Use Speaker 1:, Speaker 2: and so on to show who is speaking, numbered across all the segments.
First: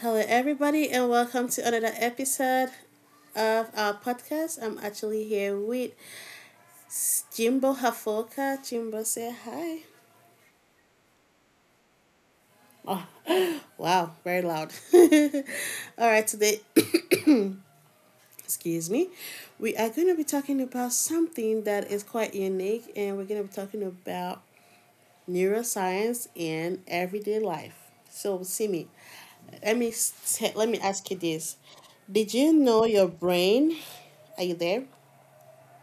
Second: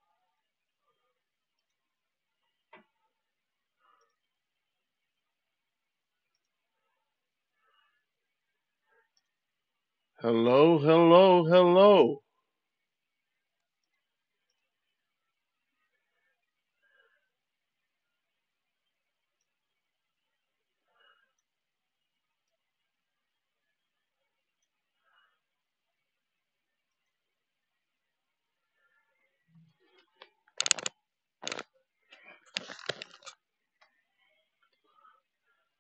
Speaker 1: Hello, everybody, and welcome to another episode of our podcast. I'm actually here with Jimbo Hafoka. Jimbo, say hi.
Speaker 2: Hello, hello, hello.
Speaker 1: Wow, very loud. All right, today, excuse me, we are going to be talking about something that is quite unique, and we're going to be talking about neuroscience and everyday life. So, Simi, let me ask you this: did you know your brain? Are you there?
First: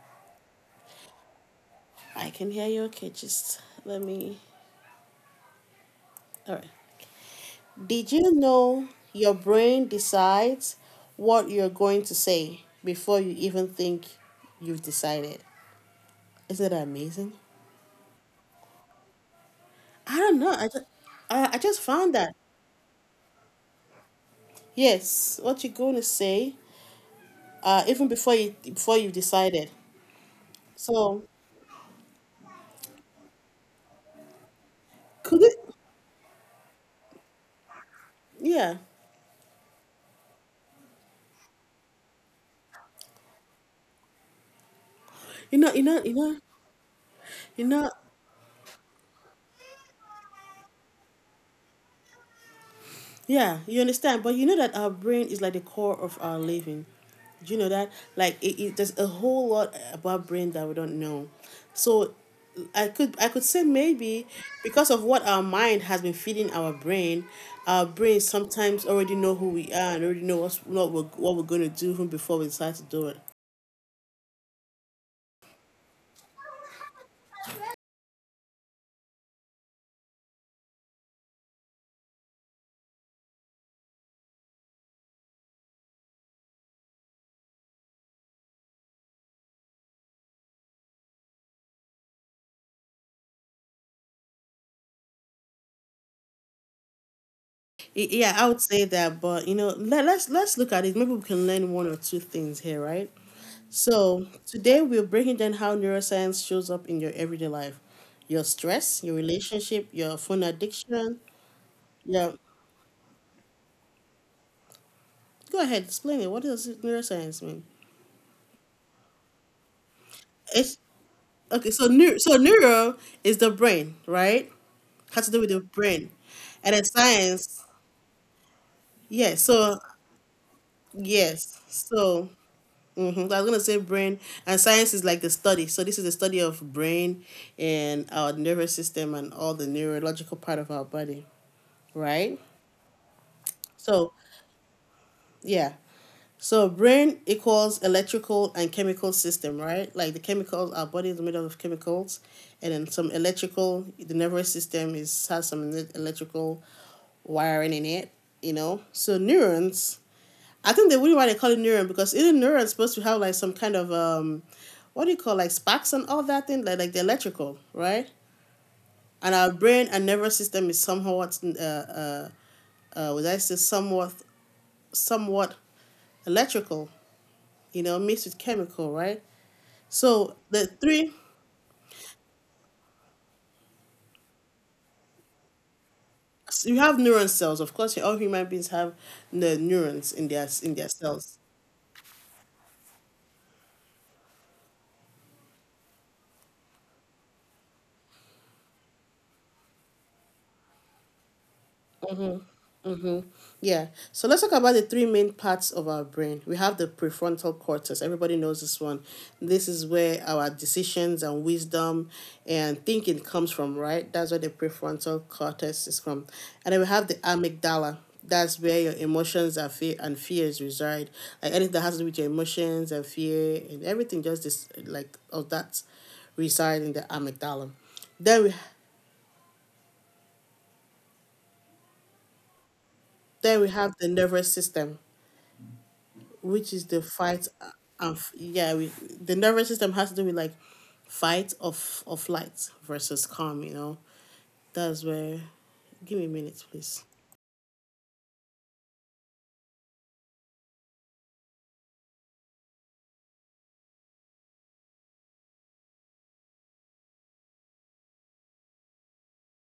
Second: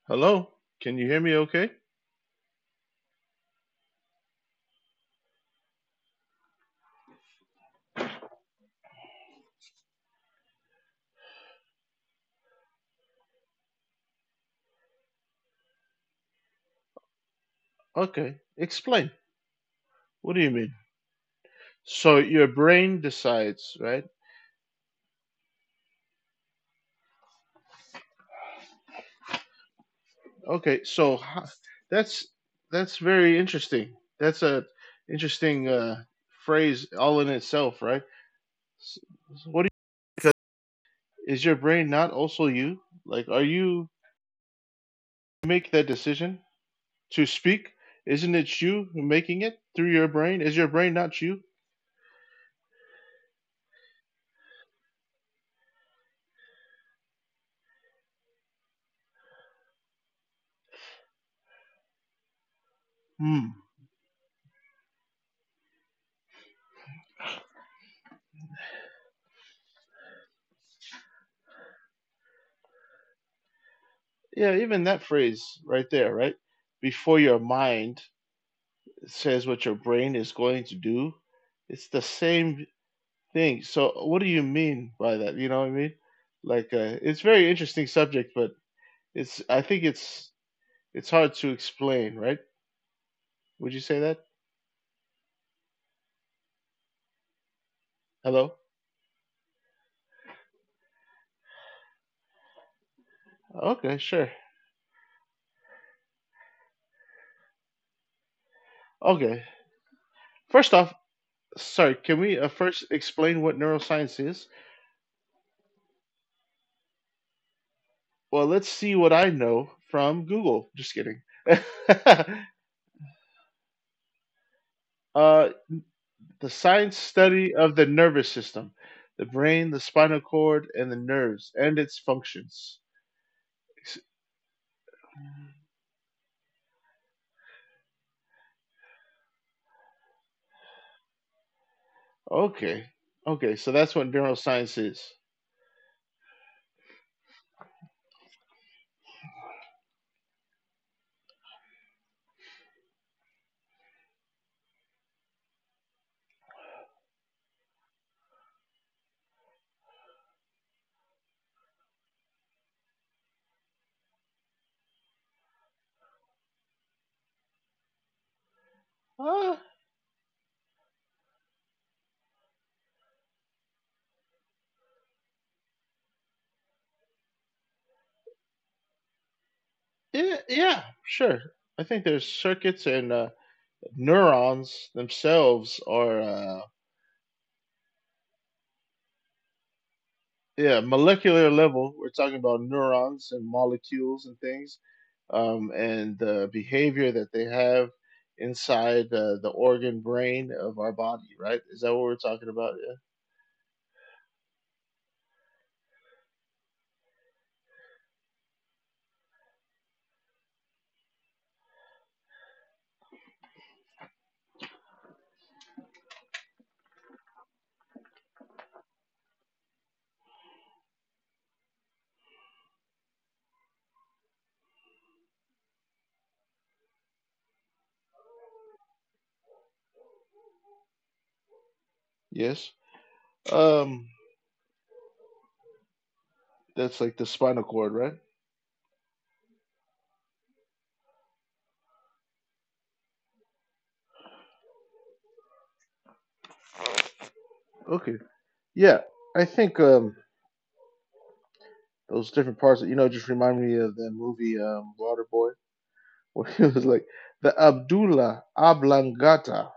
Speaker 2: Hello? Can you hear me okay?
Speaker 1: I can hear you. Okay, just let me. All right. Did you know your brain decides what you're going to say before you even think you've decided? Isn't that amazing?
Speaker 2: Okay. Explain.
Speaker 1: I
Speaker 2: What
Speaker 1: don't
Speaker 2: do
Speaker 1: know.
Speaker 2: you
Speaker 1: I
Speaker 2: mean?
Speaker 1: just, I just found
Speaker 2: So
Speaker 1: that.
Speaker 2: your brain decides, right?
Speaker 1: Yes, what you're going to say, even before you've decided.
Speaker 2: Okay.
Speaker 1: So,
Speaker 2: That's that's very interesting. That's a
Speaker 1: could it?
Speaker 2: interesting phrase all in itself, right?
Speaker 1: Yeah.
Speaker 2: S- so What do you, is your brain not also you? Like are you
Speaker 1: You
Speaker 2: make
Speaker 1: know, you
Speaker 2: that
Speaker 1: know, you know,
Speaker 2: decision to
Speaker 1: you
Speaker 2: speak?
Speaker 1: know.
Speaker 2: Isn't it you making it through your brain? Is your brain not you?
Speaker 1: Yeah, you understand. But you know that our brain is like the core of our living. Do you know that? Like it there's a whole lot about brain that we don't know. So I could
Speaker 2: Hmm.
Speaker 1: say maybe because of what our mind has been feeding our brain sometimes already know who we are and already know what we're gonna do even before we decide to do it.
Speaker 2: Yeah, even that phrase right there, right? Before your mind says what your brain is going to do, it's the same thing. So, what do you mean by that? You know what I mean? Like, it's very interesting subject, but it's I think it's hard to explain, right? Would you say that?
Speaker 1: Yeah, I
Speaker 2: Hello?
Speaker 1: would say that, but you know, let's look at it. Maybe we can learn one or two things here, right?
Speaker 2: Okay,
Speaker 1: So
Speaker 2: sure.
Speaker 1: today we're breaking down how neuroscience shows up in your everyday life, your stress, your
Speaker 2: Okay.
Speaker 1: relationship, your phone
Speaker 2: First off,
Speaker 1: addiction.
Speaker 2: sorry, can
Speaker 1: Yeah,
Speaker 2: we first explain what neuroscience is?
Speaker 1: go ahead, explain it. What does neuroscience mean?
Speaker 2: Well, let's see what I know from Google.
Speaker 1: It's
Speaker 2: Just kidding.
Speaker 1: okay. So neuro is the brain, right? Has to do with
Speaker 2: uh,
Speaker 1: the brain,
Speaker 2: The
Speaker 1: and then
Speaker 2: science study
Speaker 1: science.
Speaker 2: of the nervous system, the
Speaker 1: Yeah.
Speaker 2: brain,
Speaker 1: So,
Speaker 2: the spinal cord, and the nerves
Speaker 1: yes.
Speaker 2: and its
Speaker 1: So,
Speaker 2: functions.
Speaker 1: mm-hmm. I was gonna say brain and science is like the study. So this is the study of brain and our nervous system and all the neurological part of our body, right?
Speaker 2: Okay. Okay, so that's what
Speaker 1: So,
Speaker 2: neuroscience is.
Speaker 1: yeah. So brain equals electrical and chemical system, right? Like the chemicals, our body is made up of chemicals, and then some electrical. The nervous system is has some electrical wiring in it, you know. So neurons, I think the reason why they call it neuron, because in neuron is supposed to have like some kind of, what do you call, like sparks and all that thing, like the electrical, right? And our
Speaker 2: Uh,
Speaker 1: brain and nervous system is somewhat, would I say somewhat, somewhat electrical, you know, mixed with chemical, right? So
Speaker 2: yeah,
Speaker 1: the
Speaker 2: yeah,
Speaker 1: three
Speaker 2: sure. I think there's circuits and neurons themselves are,
Speaker 1: you have neuron cells. Of course all human beings have the neurons in
Speaker 2: yeah,
Speaker 1: their cells.
Speaker 2: molecular level. We're talking about neurons and molecules and things and the behavior that they have inside the organ brain of our body, right? Is that what we're talking about? Yeah.
Speaker 1: Yeah. So let's talk about the three main parts of our brain. We have the prefrontal cortex. Everybody knows this one. This is where our decisions and wisdom and thinking comes from, right? That's where the prefrontal cortex is from. And then we have the amygdala. That's where your emotions are, fear and fears reside. Like anything that has to do with your emotions and fear and everything just this like of that reside in the amygdala. Then we
Speaker 2: Yes.
Speaker 1: then we have the
Speaker 2: Um,
Speaker 1: nervous system, which is the
Speaker 2: that's like the
Speaker 1: fight
Speaker 2: spinal cord, right?
Speaker 1: yeah, the nervous system has to do with like fight or or flight versus calm. You know, that's where. Give me a minute, please.
Speaker 2: Okay. Yeah, I think those different parts, you know, just remind me of the movie Waterboy, where he was like the Abdullah Oblongata,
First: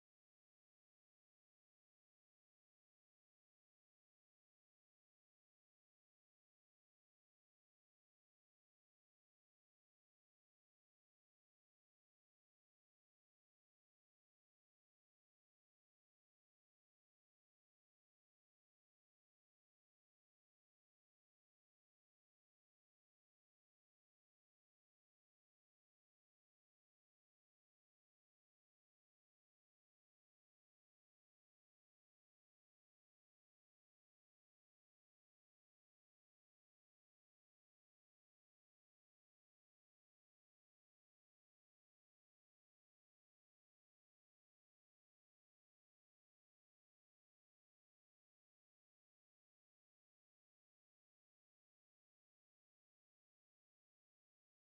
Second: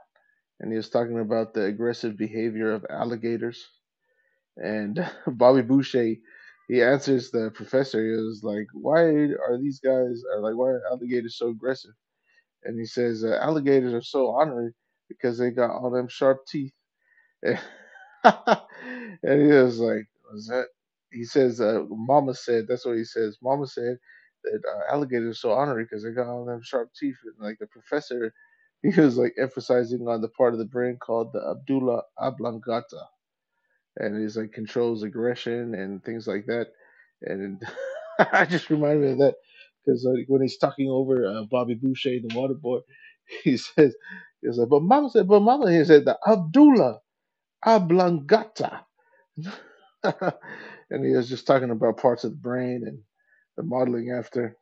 Speaker 2: and he was talking about the aggressive behavior of alligators. And Bobby Boucher, he answers the professor. He was like, "Why are these guys are like why are alligators so aggressive?" And he says, "Alligators are so ornery because they got all them sharp teeth." and he was like, "Was that?" He says, "Mama said." That's what he says. Mama said that alligators are so ornery because they got all them sharp teeth. And like the professor, he was like emphasizing on the part of the brain called the Abdullah oblongata, and he's like controls aggression and things like that. And I just reminded me of that because like when he's talking over Bobby Boucher, the water boy, he says, "He was like, but Mama said, but Mama," he said, the Abdullah oblongata and he was just talking about parts of the brain and the modeling after.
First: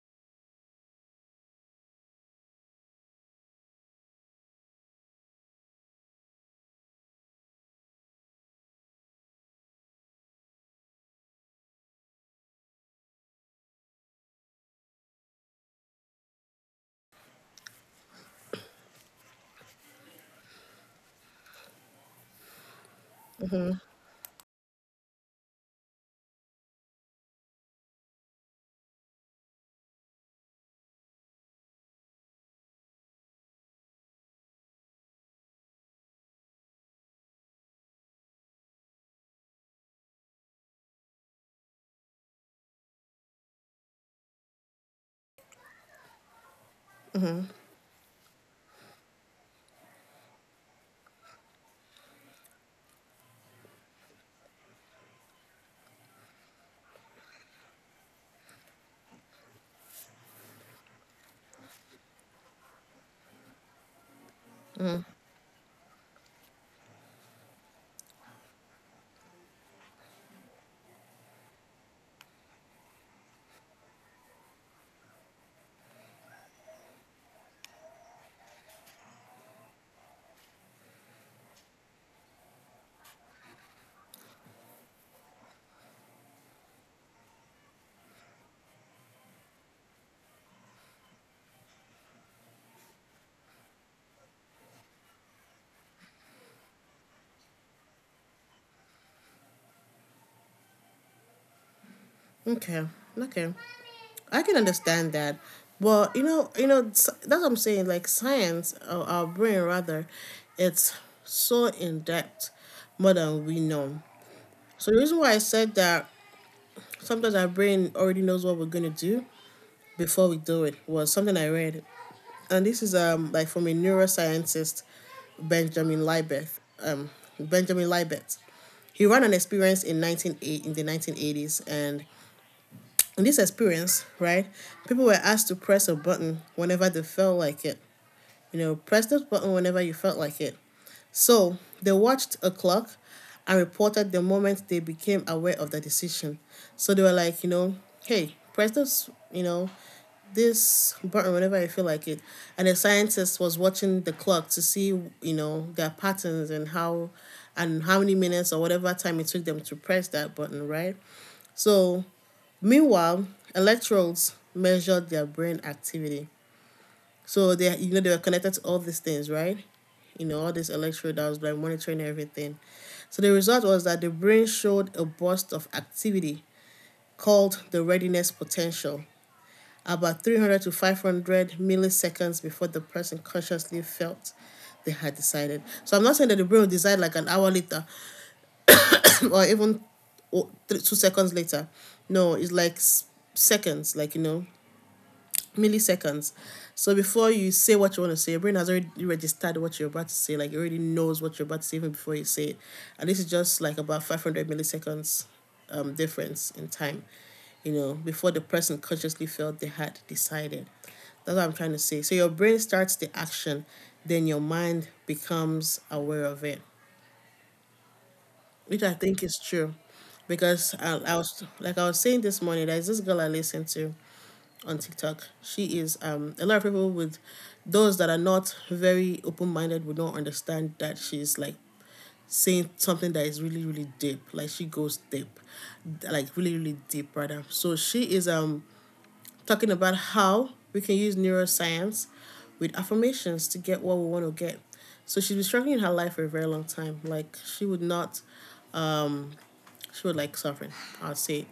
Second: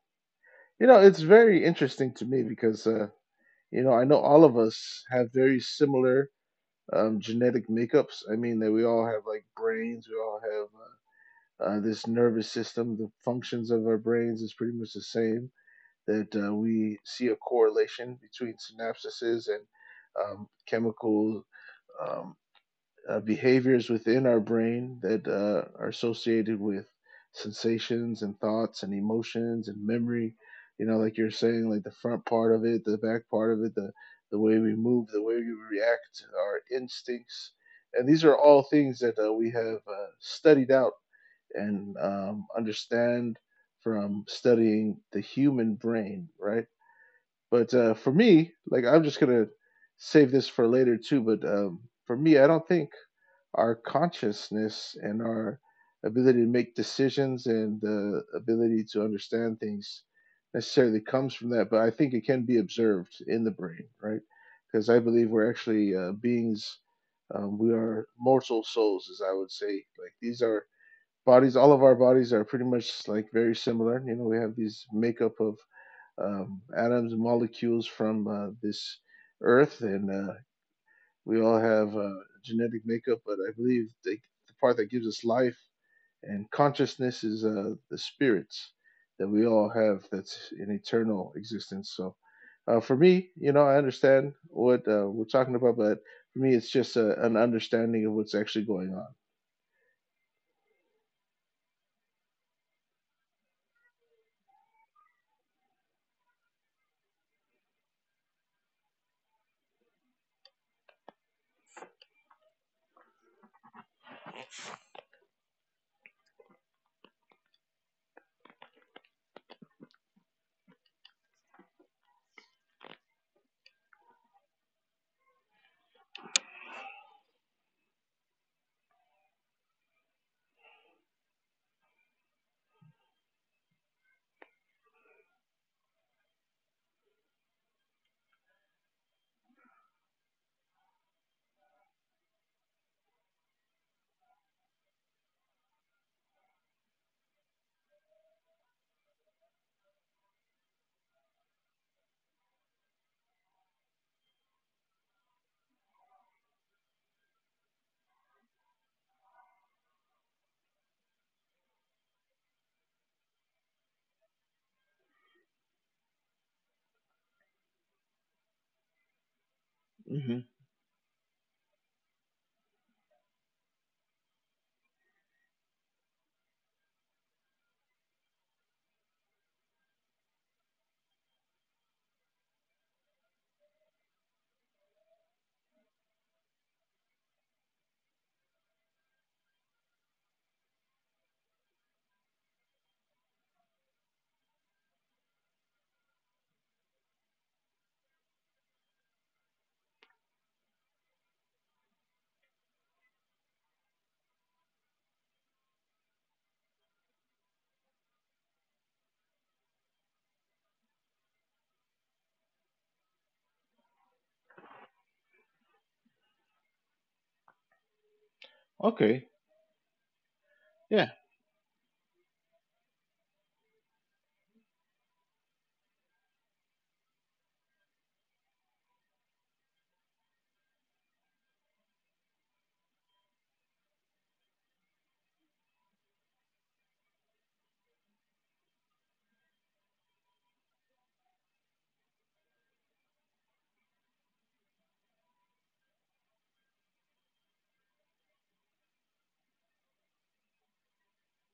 Speaker 2: You know, it's very interesting to me because, you know, I know all of us have very similar genetic makeups. I mean, that we all have like brains, we all have this nervous system, the functions of our brains is pretty much the same. That we see a correlation between synapses and chemical um, behaviors within our brain that are associated with sensations and thoughts and emotions and memory. You know, like you're saying, like the front part of it, the back part of it, the way we move, the way we react, our instincts, and these are all things that we have studied out and understand from studying the human brain, right? But for me, like I'm just gonna save this for later too. But for me, I don't think our consciousness and our ability to make decisions and the ability to understand things necessarily comes from that, but I think it can be observed in the brain, right? Because I believe we're actually beings. We are mortal souls, as I would say. Like these are bodies. All of our bodies are pretty much like very similar. You know, we have these makeup of atoms and molecules from this earth, and we all have genetic makeup, but the part that gives us life and consciousness is the spirits that we all have that's an eternal existence. So for me, you know, I understand what we're talking about, but for me, it's just an understanding of what's actually going
Speaker 1: Okay, okay, I can understand that. But, that's what I'm saying. Like science, or our brain rather, it's so in depth, more than we know. So the reason why I said that sometimes our brain already knows what we're gonna do before we do it was something I read, and this is like from a neuroscientist, Benjamin Libet. Um, Benjamin Libet. He ran an experience in the 1980s, and in this experience, right, people were asked to press a button whenever they felt like it. You know, press this button whenever you felt like it. So they watched a clock and reported the moment they became aware of the decision. So they were like, you know, hey, press this, you know, this button whenever I feel like it. And the scientist was watching the clock to see, you know, their patterns and how many minutes or whatever time it took them to press that button, right? So meanwhile, electrodes measured their brain activity. So they, you know, they were connected to all these things, right?
Speaker 2: on.
Speaker 1: You
Speaker 2: Hmm.
Speaker 1: know, all this electrode that was like monitoring everything. So the result was that the brain showed a burst of activity called the readiness potential about 300 to 500 milliseconds before the person consciously felt they had decided. So I'm not saying that the brain will decide like an hour later or even 2 seconds later. No, it's like seconds, like, you know, milliseconds. So before you say what you want to say, your brain has already registered what you're about to say. Like it already knows what you're about to say even before you say it. And this is just like about 500 milliseconds difference in time, you know, before the person consciously felt they had decided. That's what I'm trying to say. So your brain starts the action, then your mind becomes aware of it, which I think
Speaker 2: Okay.
Speaker 1: is true, because
Speaker 2: Yeah.
Speaker 1: I was saying this morning. There's this girl I listened to on TikTok. She is A lot of people, with those that are not very open minded, would not understand that she's like saying something that is really really deep. Like she goes deep, like really really deep rather. So she is talking about how we can use neuroscience with affirmations to get what we want to get. So she's been struggling in her life for a very long time. Like she would not she was like suffering. I'd say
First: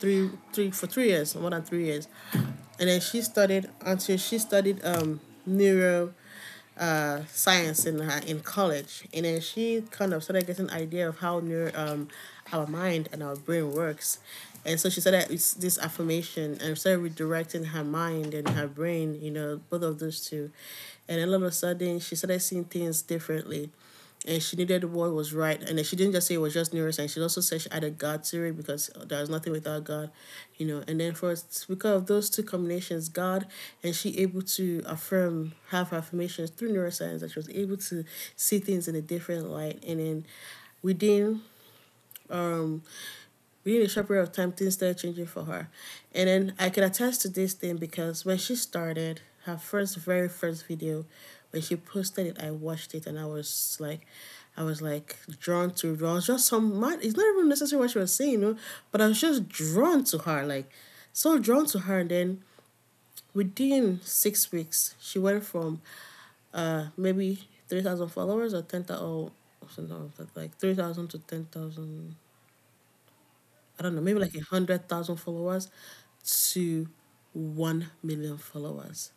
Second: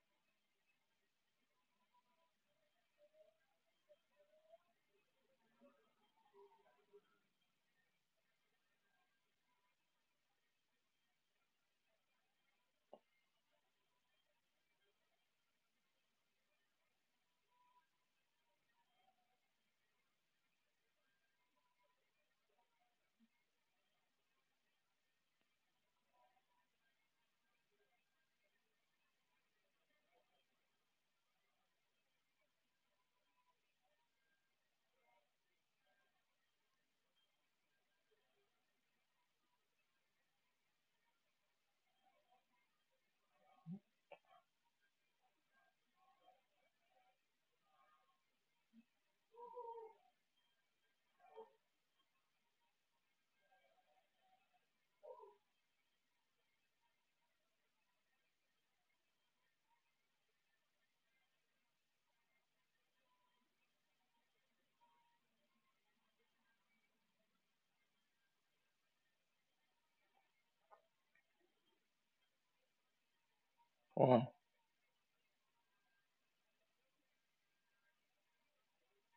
Speaker 1: 3 years, more than 3 years, and then she studied neuro science in college, and then she kind of started getting an idea of how neuro our mind and our brain works. And so she said that it's this affirmation, and started redirecting her mind and her brain, you know, both of those two. And then all of a sudden she started seeing things differently and she needed what was right. And she didn't just say it was just neuroscience. She also said she added God to it because there is nothing without God, you know. And then for because of those two combinations, God and she able to affirm, have her affirmations through neuroscience, that she was able to see things in a different light. And then within um within a short period of time, things started changing for her. And then I can attest to this thing, because when she started her first, very first video, when she posted it, I watched it and I was like, drawn to her. I was just some man. It's not even necessarily what she was saying, you know, but I was just drawn to her, like so drawn to her. And then within 6 weeks, she went from maybe 3,000 followers or 10,000, or something, like 3,000 to 10,000, I don't know, maybe
Speaker 2: Wow.
Speaker 1: like 100,000 followers to 1 million followers.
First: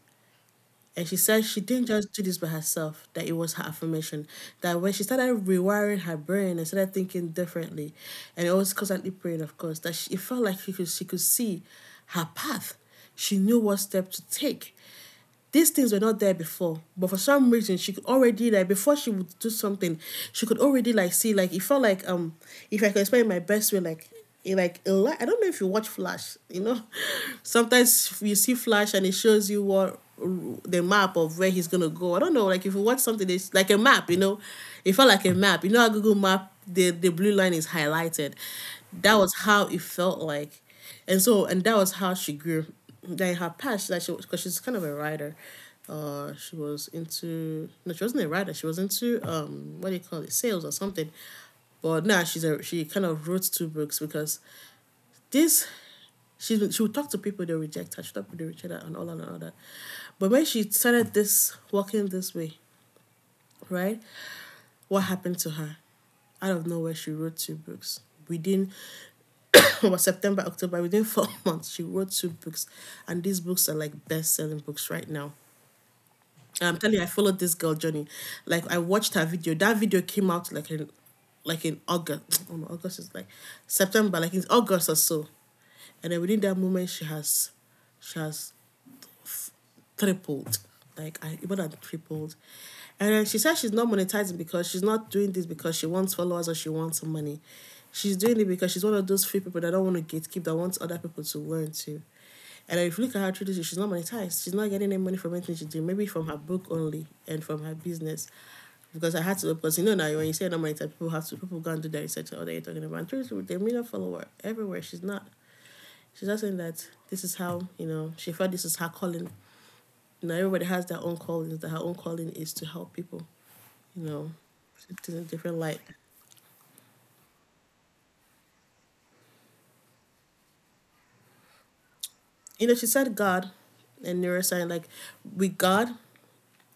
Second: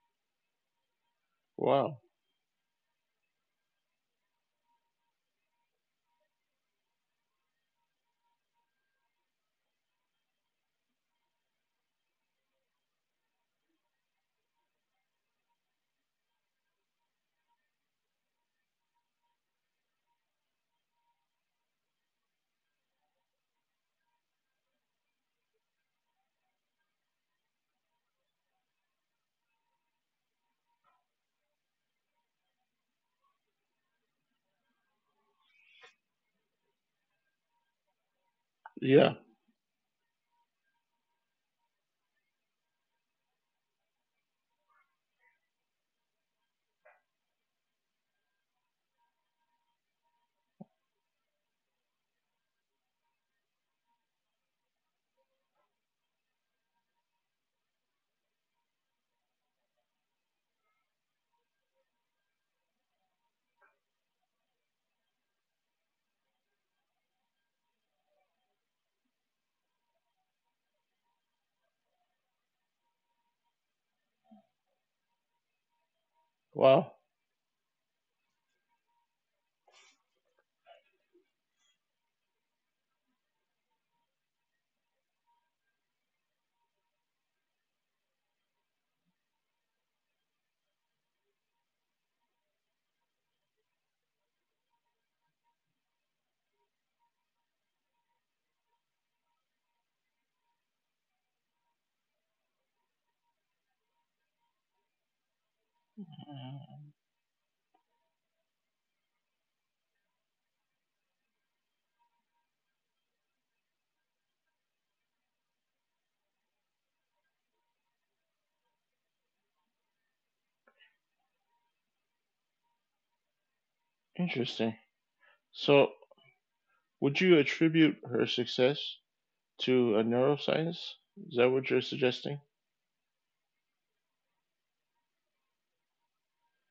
Speaker 1: And she said she didn't
Speaker 2: Wow.
Speaker 1: just do this by herself, that it was her affirmation. That when she started rewiring her brain and started thinking differently, and it was constantly praying, of course, that she, it felt like she could see her path. She knew what step to take. These things were not there before, but for some reason she could already, like, before she would do something, she could already, like, see, like it felt like, if I could explain my best way like like a light. I don't know if you watch Flash. You know, sometimes you see Flash and it shows you what the map of where he's gonna go. I don't know. Like if you watch something, it's like a map. You know, it felt like a map. You know how Google Map, the blue line is highlighted.
Speaker 2: Yeah.
Speaker 1: That was how it felt like, and so and that was how she grew. Then her past, that she, because she's kind of a writer. She was into, no, she wasn't a writer. She was into, what do you call it, sales or something. But now, nah, she kind of wrote two books because this she would talk to people, they reject her, she talked to people, they reject her, and all that and all that. But when she started this walking this way, right? What happened to her. Out of nowhere, she wrote two books. Within was September, October, within four months, she wrote two books. And these books are like best selling books right now. And I'm telling
Speaker 2: Wow.
Speaker 1: you, I followed this girl journey. Like I watched her video. That video came out like in August. Oh no, August is like September, like in August or so. And then within that moment she has tripled. Like I even than tripled. And then she said she's not monetizing because she's not doing this because she wants followers or she wants some money. She's doing it because she's one of those few people that don't want to gatekeep, that wants other people to learn too. And if you look at her through this, she's not monetized. She's not getting any money from anything she do. Maybe from her book only and from her business. Because I had to, because you know, now when you say not monetized, people have to, people go and do their research or they're talking about. And truly, with a million follower everywhere, she's not. She's just saying that this is how, you know, she felt this is her calling, you know, everybody has their own callings. That her own calling is to help people. You know,
Speaker 2: Interesting.
Speaker 1: it's in a different light.
Speaker 2: So, would you attribute her success to a neuroscience? Is that what you're suggesting?
Speaker 1: You know, she said God and neuroscience. Like with God,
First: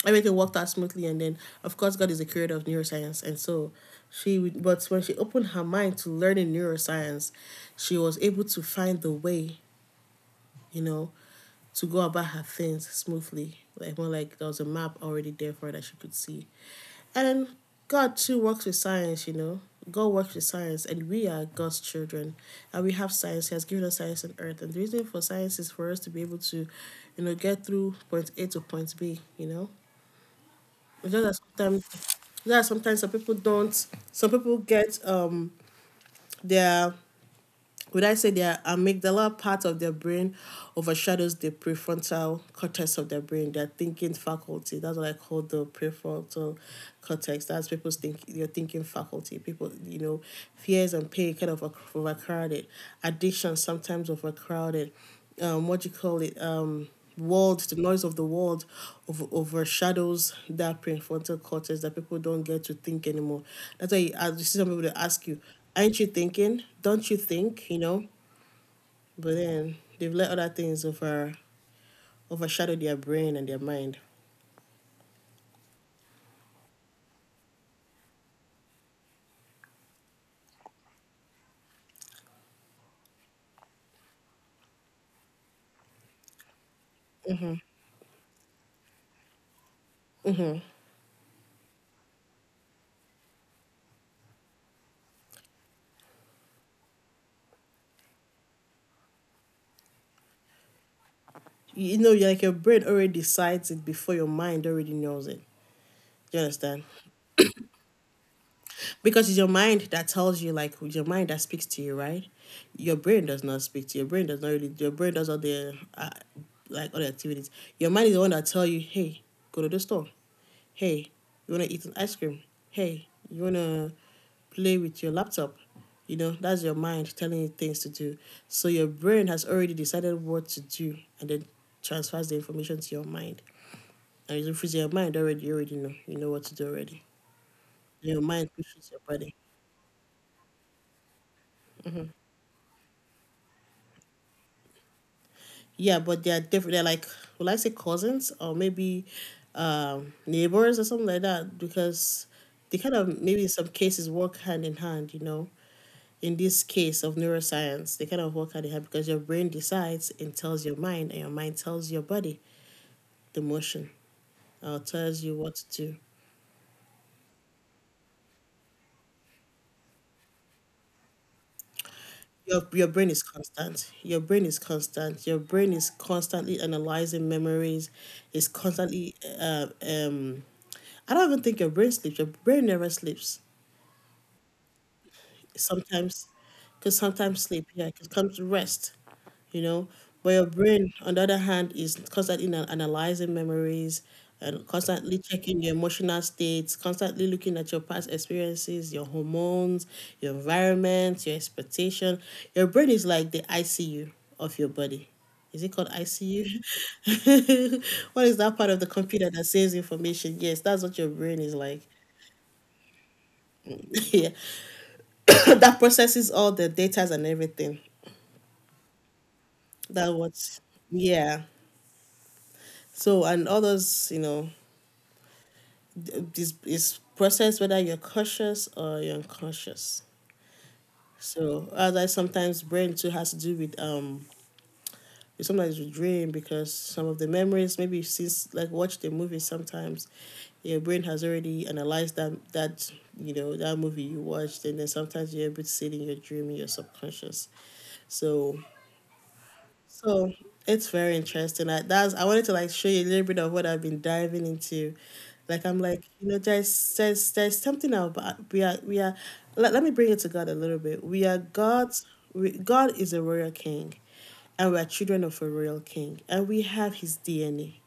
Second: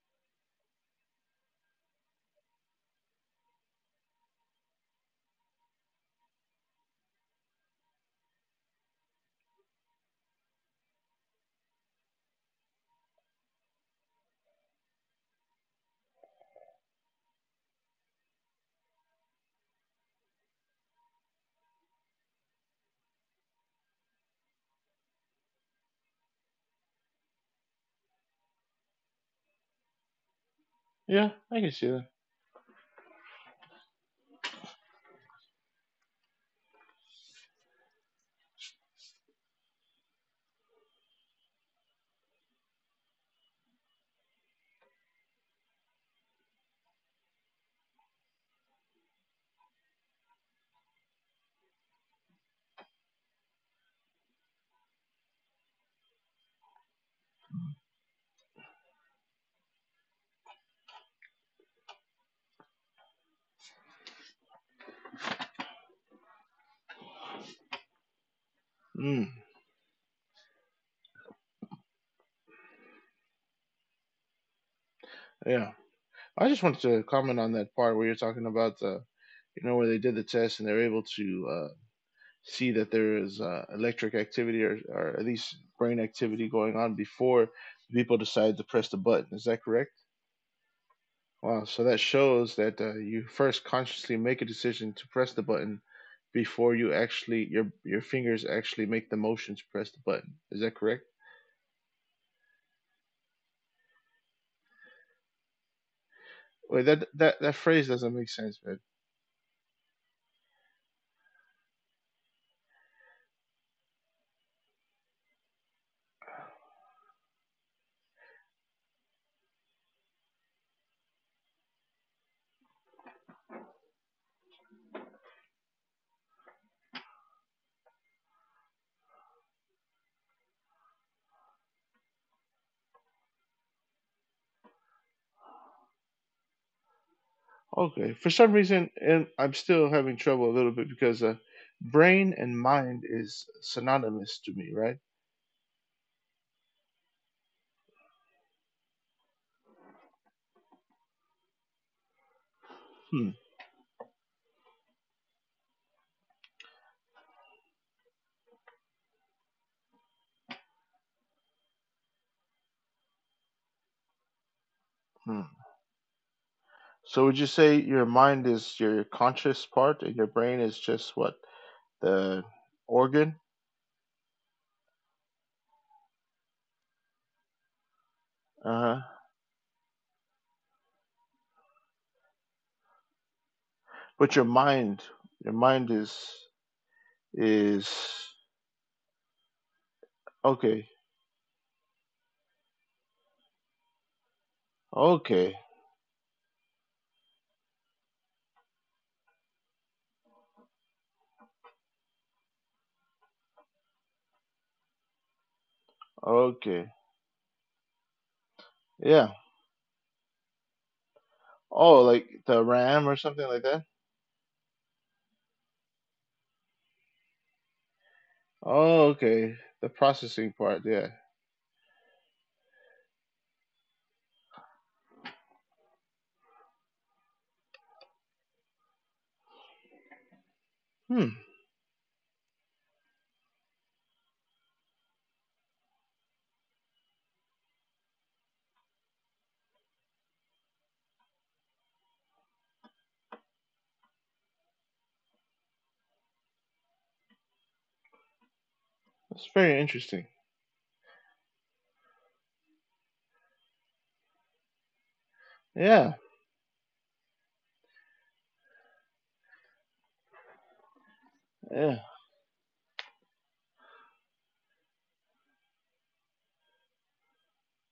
Speaker 1: everything worked out smoothly. And then, of course, God is the creator of neuroscience, and so she. But when she opened her mind to learning neuroscience, she was able to find the way, you know, to go about her things smoothly. Like more like there was a map already there for her that she could see. And God too works with science, you know. God works with science and we are God's children. And we have science. He has given us science on earth. And the reason for science is for us to be able to, you know, get through point A to point B, you know. It's
Speaker 2: Yeah,
Speaker 1: just
Speaker 2: I
Speaker 1: that
Speaker 2: can
Speaker 1: sometimes,
Speaker 2: see that.
Speaker 1: that sometimes some people don't, some people get their, would I say their amygdala part of their brain overshadows the prefrontal cortex of their brain, their thinking faculty. That's what I call the prefrontal cortex. That's people's think, your thinking faculty. People, you know, fears and pain kind of overcrowded. Addiction sometimes overcrowded, what do you call it? World, the noise of the world overshadows that prefrontal cortex that people don't get to think anymore. That's why you, I you see some people that ask you, aren't you thinking? Don't you think? You know?
Speaker 2: Mm,
Speaker 1: But then they've let other things overshadow their brain and their mind.
Speaker 2: yeah. I just wanted to comment on that part where you're talking about the, you know, where they did the test and they're able to see that there is electric activity or at least brain activity going on before people decide to press the button. Is that correct? Wow. So that shows that you first consciously make a decision to press the button before you actually your fingers actually make the motion to press the button. Is that correct?
Speaker 1: You know, you're like your brain already decides it before your mind already knows it. You
Speaker 2: Wait,
Speaker 1: understand?
Speaker 2: that phrase doesn't make sense, man.
Speaker 1: Because it's your mind that tells you, like your mind that speaks to you, right? Your brain does not speak to you. Your brain does not really, your brain does all the like all the activities. Your mind is the one that tell you, hey, go to the store. Hey, you want to eat an ice cream. Hey, you want to play with your laptop. You know, that's your mind telling you things to do. So your brain has already decided what to do and then transfers the information to your mind. And if it's in your mind already, you already know, you know what to do already.
Speaker 2: Okay.
Speaker 1: Your
Speaker 2: For
Speaker 1: mind
Speaker 2: some reason,
Speaker 1: pushes your
Speaker 2: and
Speaker 1: body.
Speaker 2: I'm still having trouble a little bit because brain and mind is synonymous to me, right?
Speaker 1: Yeah, but they're different. They're like, will I say cousins, or maybe neighbors or something like that? Because they kind of
Speaker 2: Hmm.
Speaker 1: maybe in some cases work hand in hand. You know, in this case of neuroscience, they kind of work hand in hand because your brain decides and tells your mind, and your mind tells your body the motion, or tells you
Speaker 2: Hmm.
Speaker 1: what to do.
Speaker 2: So would you say your mind is your conscious part and your brain is just what the
Speaker 1: Your brain is
Speaker 2: organ?
Speaker 1: constant. Your brain is constant. Your brain is constantly analyzing memories. It's
Speaker 2: Uh
Speaker 1: constantly
Speaker 2: huh.
Speaker 1: I don't even think your brain sleeps. Your brain never sleeps
Speaker 2: But your mind, your mind
Speaker 1: sometimes,
Speaker 2: is
Speaker 1: because sometimes sleep,
Speaker 2: is
Speaker 1: yeah, it comes to rest, you know. But your
Speaker 2: okay,
Speaker 1: brain on the other hand is constantly analyzing memories, and constantly
Speaker 2: okay,
Speaker 1: checking your emotional states, constantly looking at your past experiences, your hormones, your environment, your expectation. Your brain is like the icu of your body. Is it called
Speaker 2: okay.
Speaker 1: ICU? What is that part of the
Speaker 2: Yeah.
Speaker 1: computer that saves information? Yes, that's what your brain is like.
Speaker 2: Oh, like the RAM or something like that.
Speaker 1: Yeah, that processes all the data and everything.
Speaker 2: Oh, okay. The
Speaker 1: That
Speaker 2: processing
Speaker 1: was,
Speaker 2: part, yeah.
Speaker 1: yeah. So, and others, you know, this is process whether you're conscious or you're unconscious.
Speaker 2: Hmm,
Speaker 1: So, other sometimes brain too has to do with sometimes with dream, because some of the memories maybe since like watch the movie sometimes, your brain has already analyzed that you know that movie you watched, and then sometimes you're able to see it in your dream in your subconscious. So,
Speaker 2: that's very interesting.
Speaker 1: so it's very interesting. That's I wanted to like show you a little bit of what I've been diving into. Like I'm like,
Speaker 2: Yeah,
Speaker 1: you know, there's something about we are, let me bring it to God a little bit. We are
Speaker 2: yeah,
Speaker 1: God's, God is a royal king, and we are children of a royal king, and we have His DNA.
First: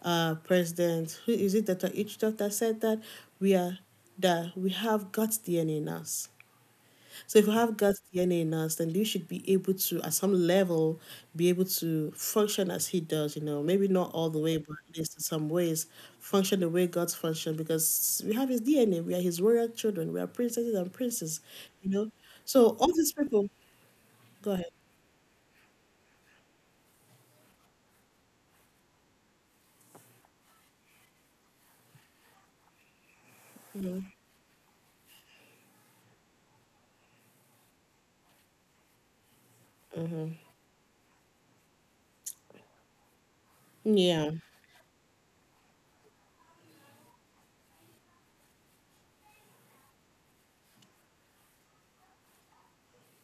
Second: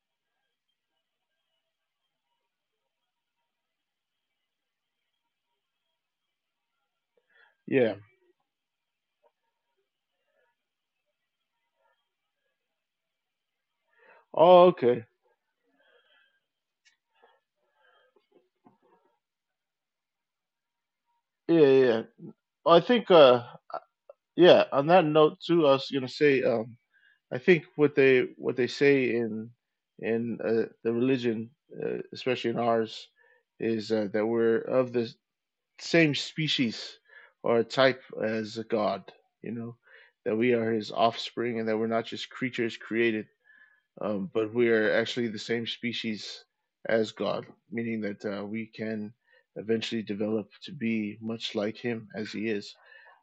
Speaker 1: President, who is it that each doctor said that we are that we have God's DNA in us. So if you have
Speaker 2: yeah.
Speaker 1: gut DNA in us, then you should be able to, at some level, be able to function as he does, you know, maybe not all the way,
Speaker 2: Oh,
Speaker 1: but at
Speaker 2: okay.
Speaker 1: least in some ways, function the way God's function, because we have his DNA, we are his royal children, we are princesses and princes,
Speaker 2: Yeah,
Speaker 1: you
Speaker 2: yeah.
Speaker 1: know. So
Speaker 2: Well, I
Speaker 1: all these
Speaker 2: think,
Speaker 1: people, go
Speaker 2: yeah.
Speaker 1: ahead.
Speaker 2: On that note, too, I was gonna say, I think what they say in the religion, especially in ours, is that we're of the same species or type as God. You know, that we are His offspring, and that we're not just creatures created
Speaker 1: Yeah.
Speaker 2: but we are actually the same species as God, meaning that we can eventually develop to be much like Him as He is.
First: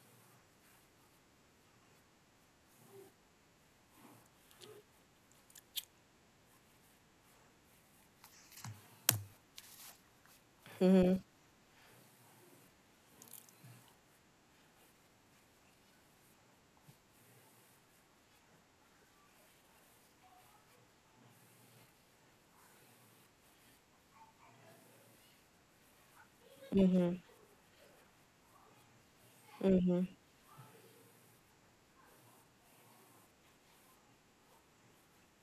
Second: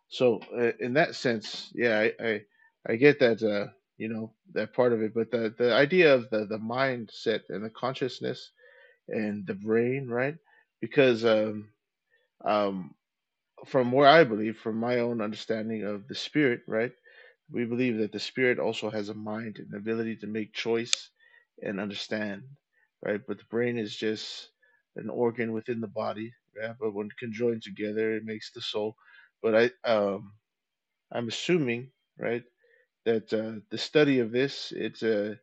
Speaker 2: So, in that sense, yeah, I get that you know that part of it, but the idea of the mindset and the consciousness and the brain, right? Because um, from where I believe, from my own understanding of the spirit, right? We believe that the spirit also has a mind and ability to make choice and understand, right? But the brain is just an organ within the body, yeah? But when conjoined together, it makes the soul. But I'm assuming, right? That the study of this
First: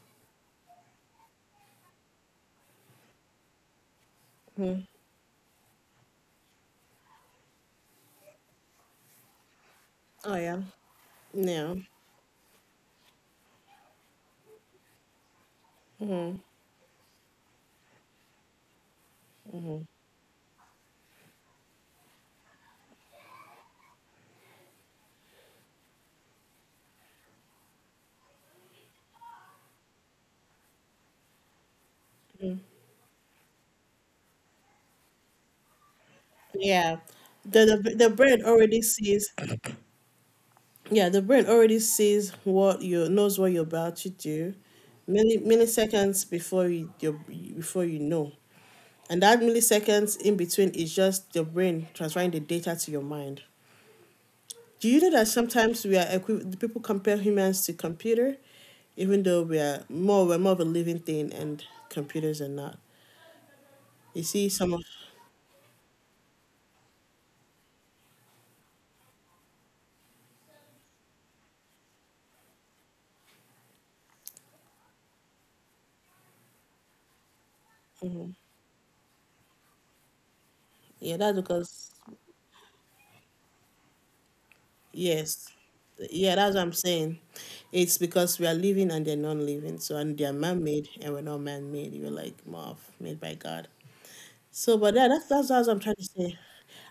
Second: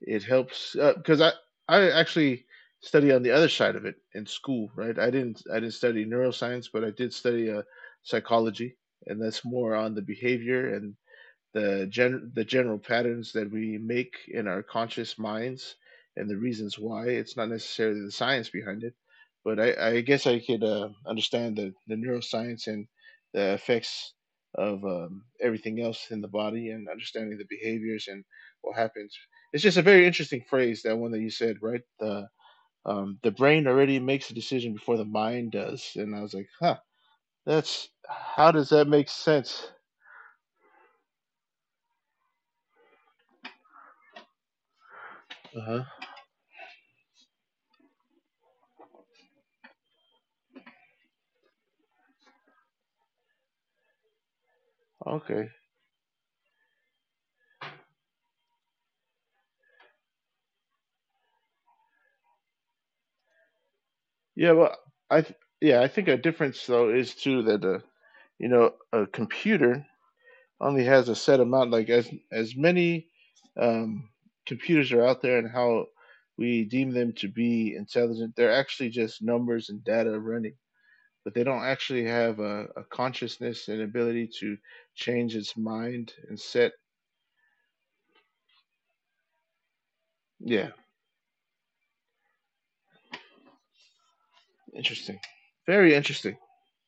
Speaker 2: it helps because uh, I actually study on the other side of it in school, right? I didn't study neuroscience, but I did study psychology, and that's more on the
Speaker 1: Oh yeah.
Speaker 2: behavior and
Speaker 1: Yeah.
Speaker 2: the general patterns that we make in our conscious minds and the reasons why. It's not necessarily the science behind it, but I guess I could understand the neuroscience and the effects of everything else in the body and understanding the behaviors and what happens. It's just a very interesting phrase that one that you said, right? The brain already makes a decision before the mind does, and I was like, huh,
Speaker 1: Yeah.
Speaker 2: that's
Speaker 1: The brain
Speaker 2: how does
Speaker 1: already
Speaker 2: that make
Speaker 1: sees.
Speaker 2: sense?
Speaker 1: Yeah, the brain already sees what you knows what you're about to do many
Speaker 2: Uh huh.
Speaker 1: milliseconds before you your, before you know. And that milliseconds in between is just your brain transferring the data to your mind. Do you know that
Speaker 2: Okay,
Speaker 1: sometimes we are people compare humans to computer, even though we're more of a living thing and computers are not. You see
Speaker 2: Yeah,
Speaker 1: some
Speaker 2: well,
Speaker 1: of,
Speaker 2: yeah, I think a difference though is too that you know a computer only has a set amount. Like as many um, computers are out there and how we deem them to be intelligent, they're actually just numbers and data running,
Speaker 1: yeah, that's
Speaker 2: but they don't
Speaker 1: because,
Speaker 2: actually have a consciousness and ability to change
Speaker 1: yes.
Speaker 2: its mind
Speaker 1: Yeah,
Speaker 2: and
Speaker 1: that's what I'm
Speaker 2: set.
Speaker 1: saying. It's because we are living and they're non living. So, and they're man
Speaker 2: Yeah,
Speaker 1: made and we're not man made. We're like more of made by God. So, but yeah,
Speaker 2: interesting.
Speaker 1: that's what I'm trying
Speaker 2: Very
Speaker 1: to say.
Speaker 2: interesting.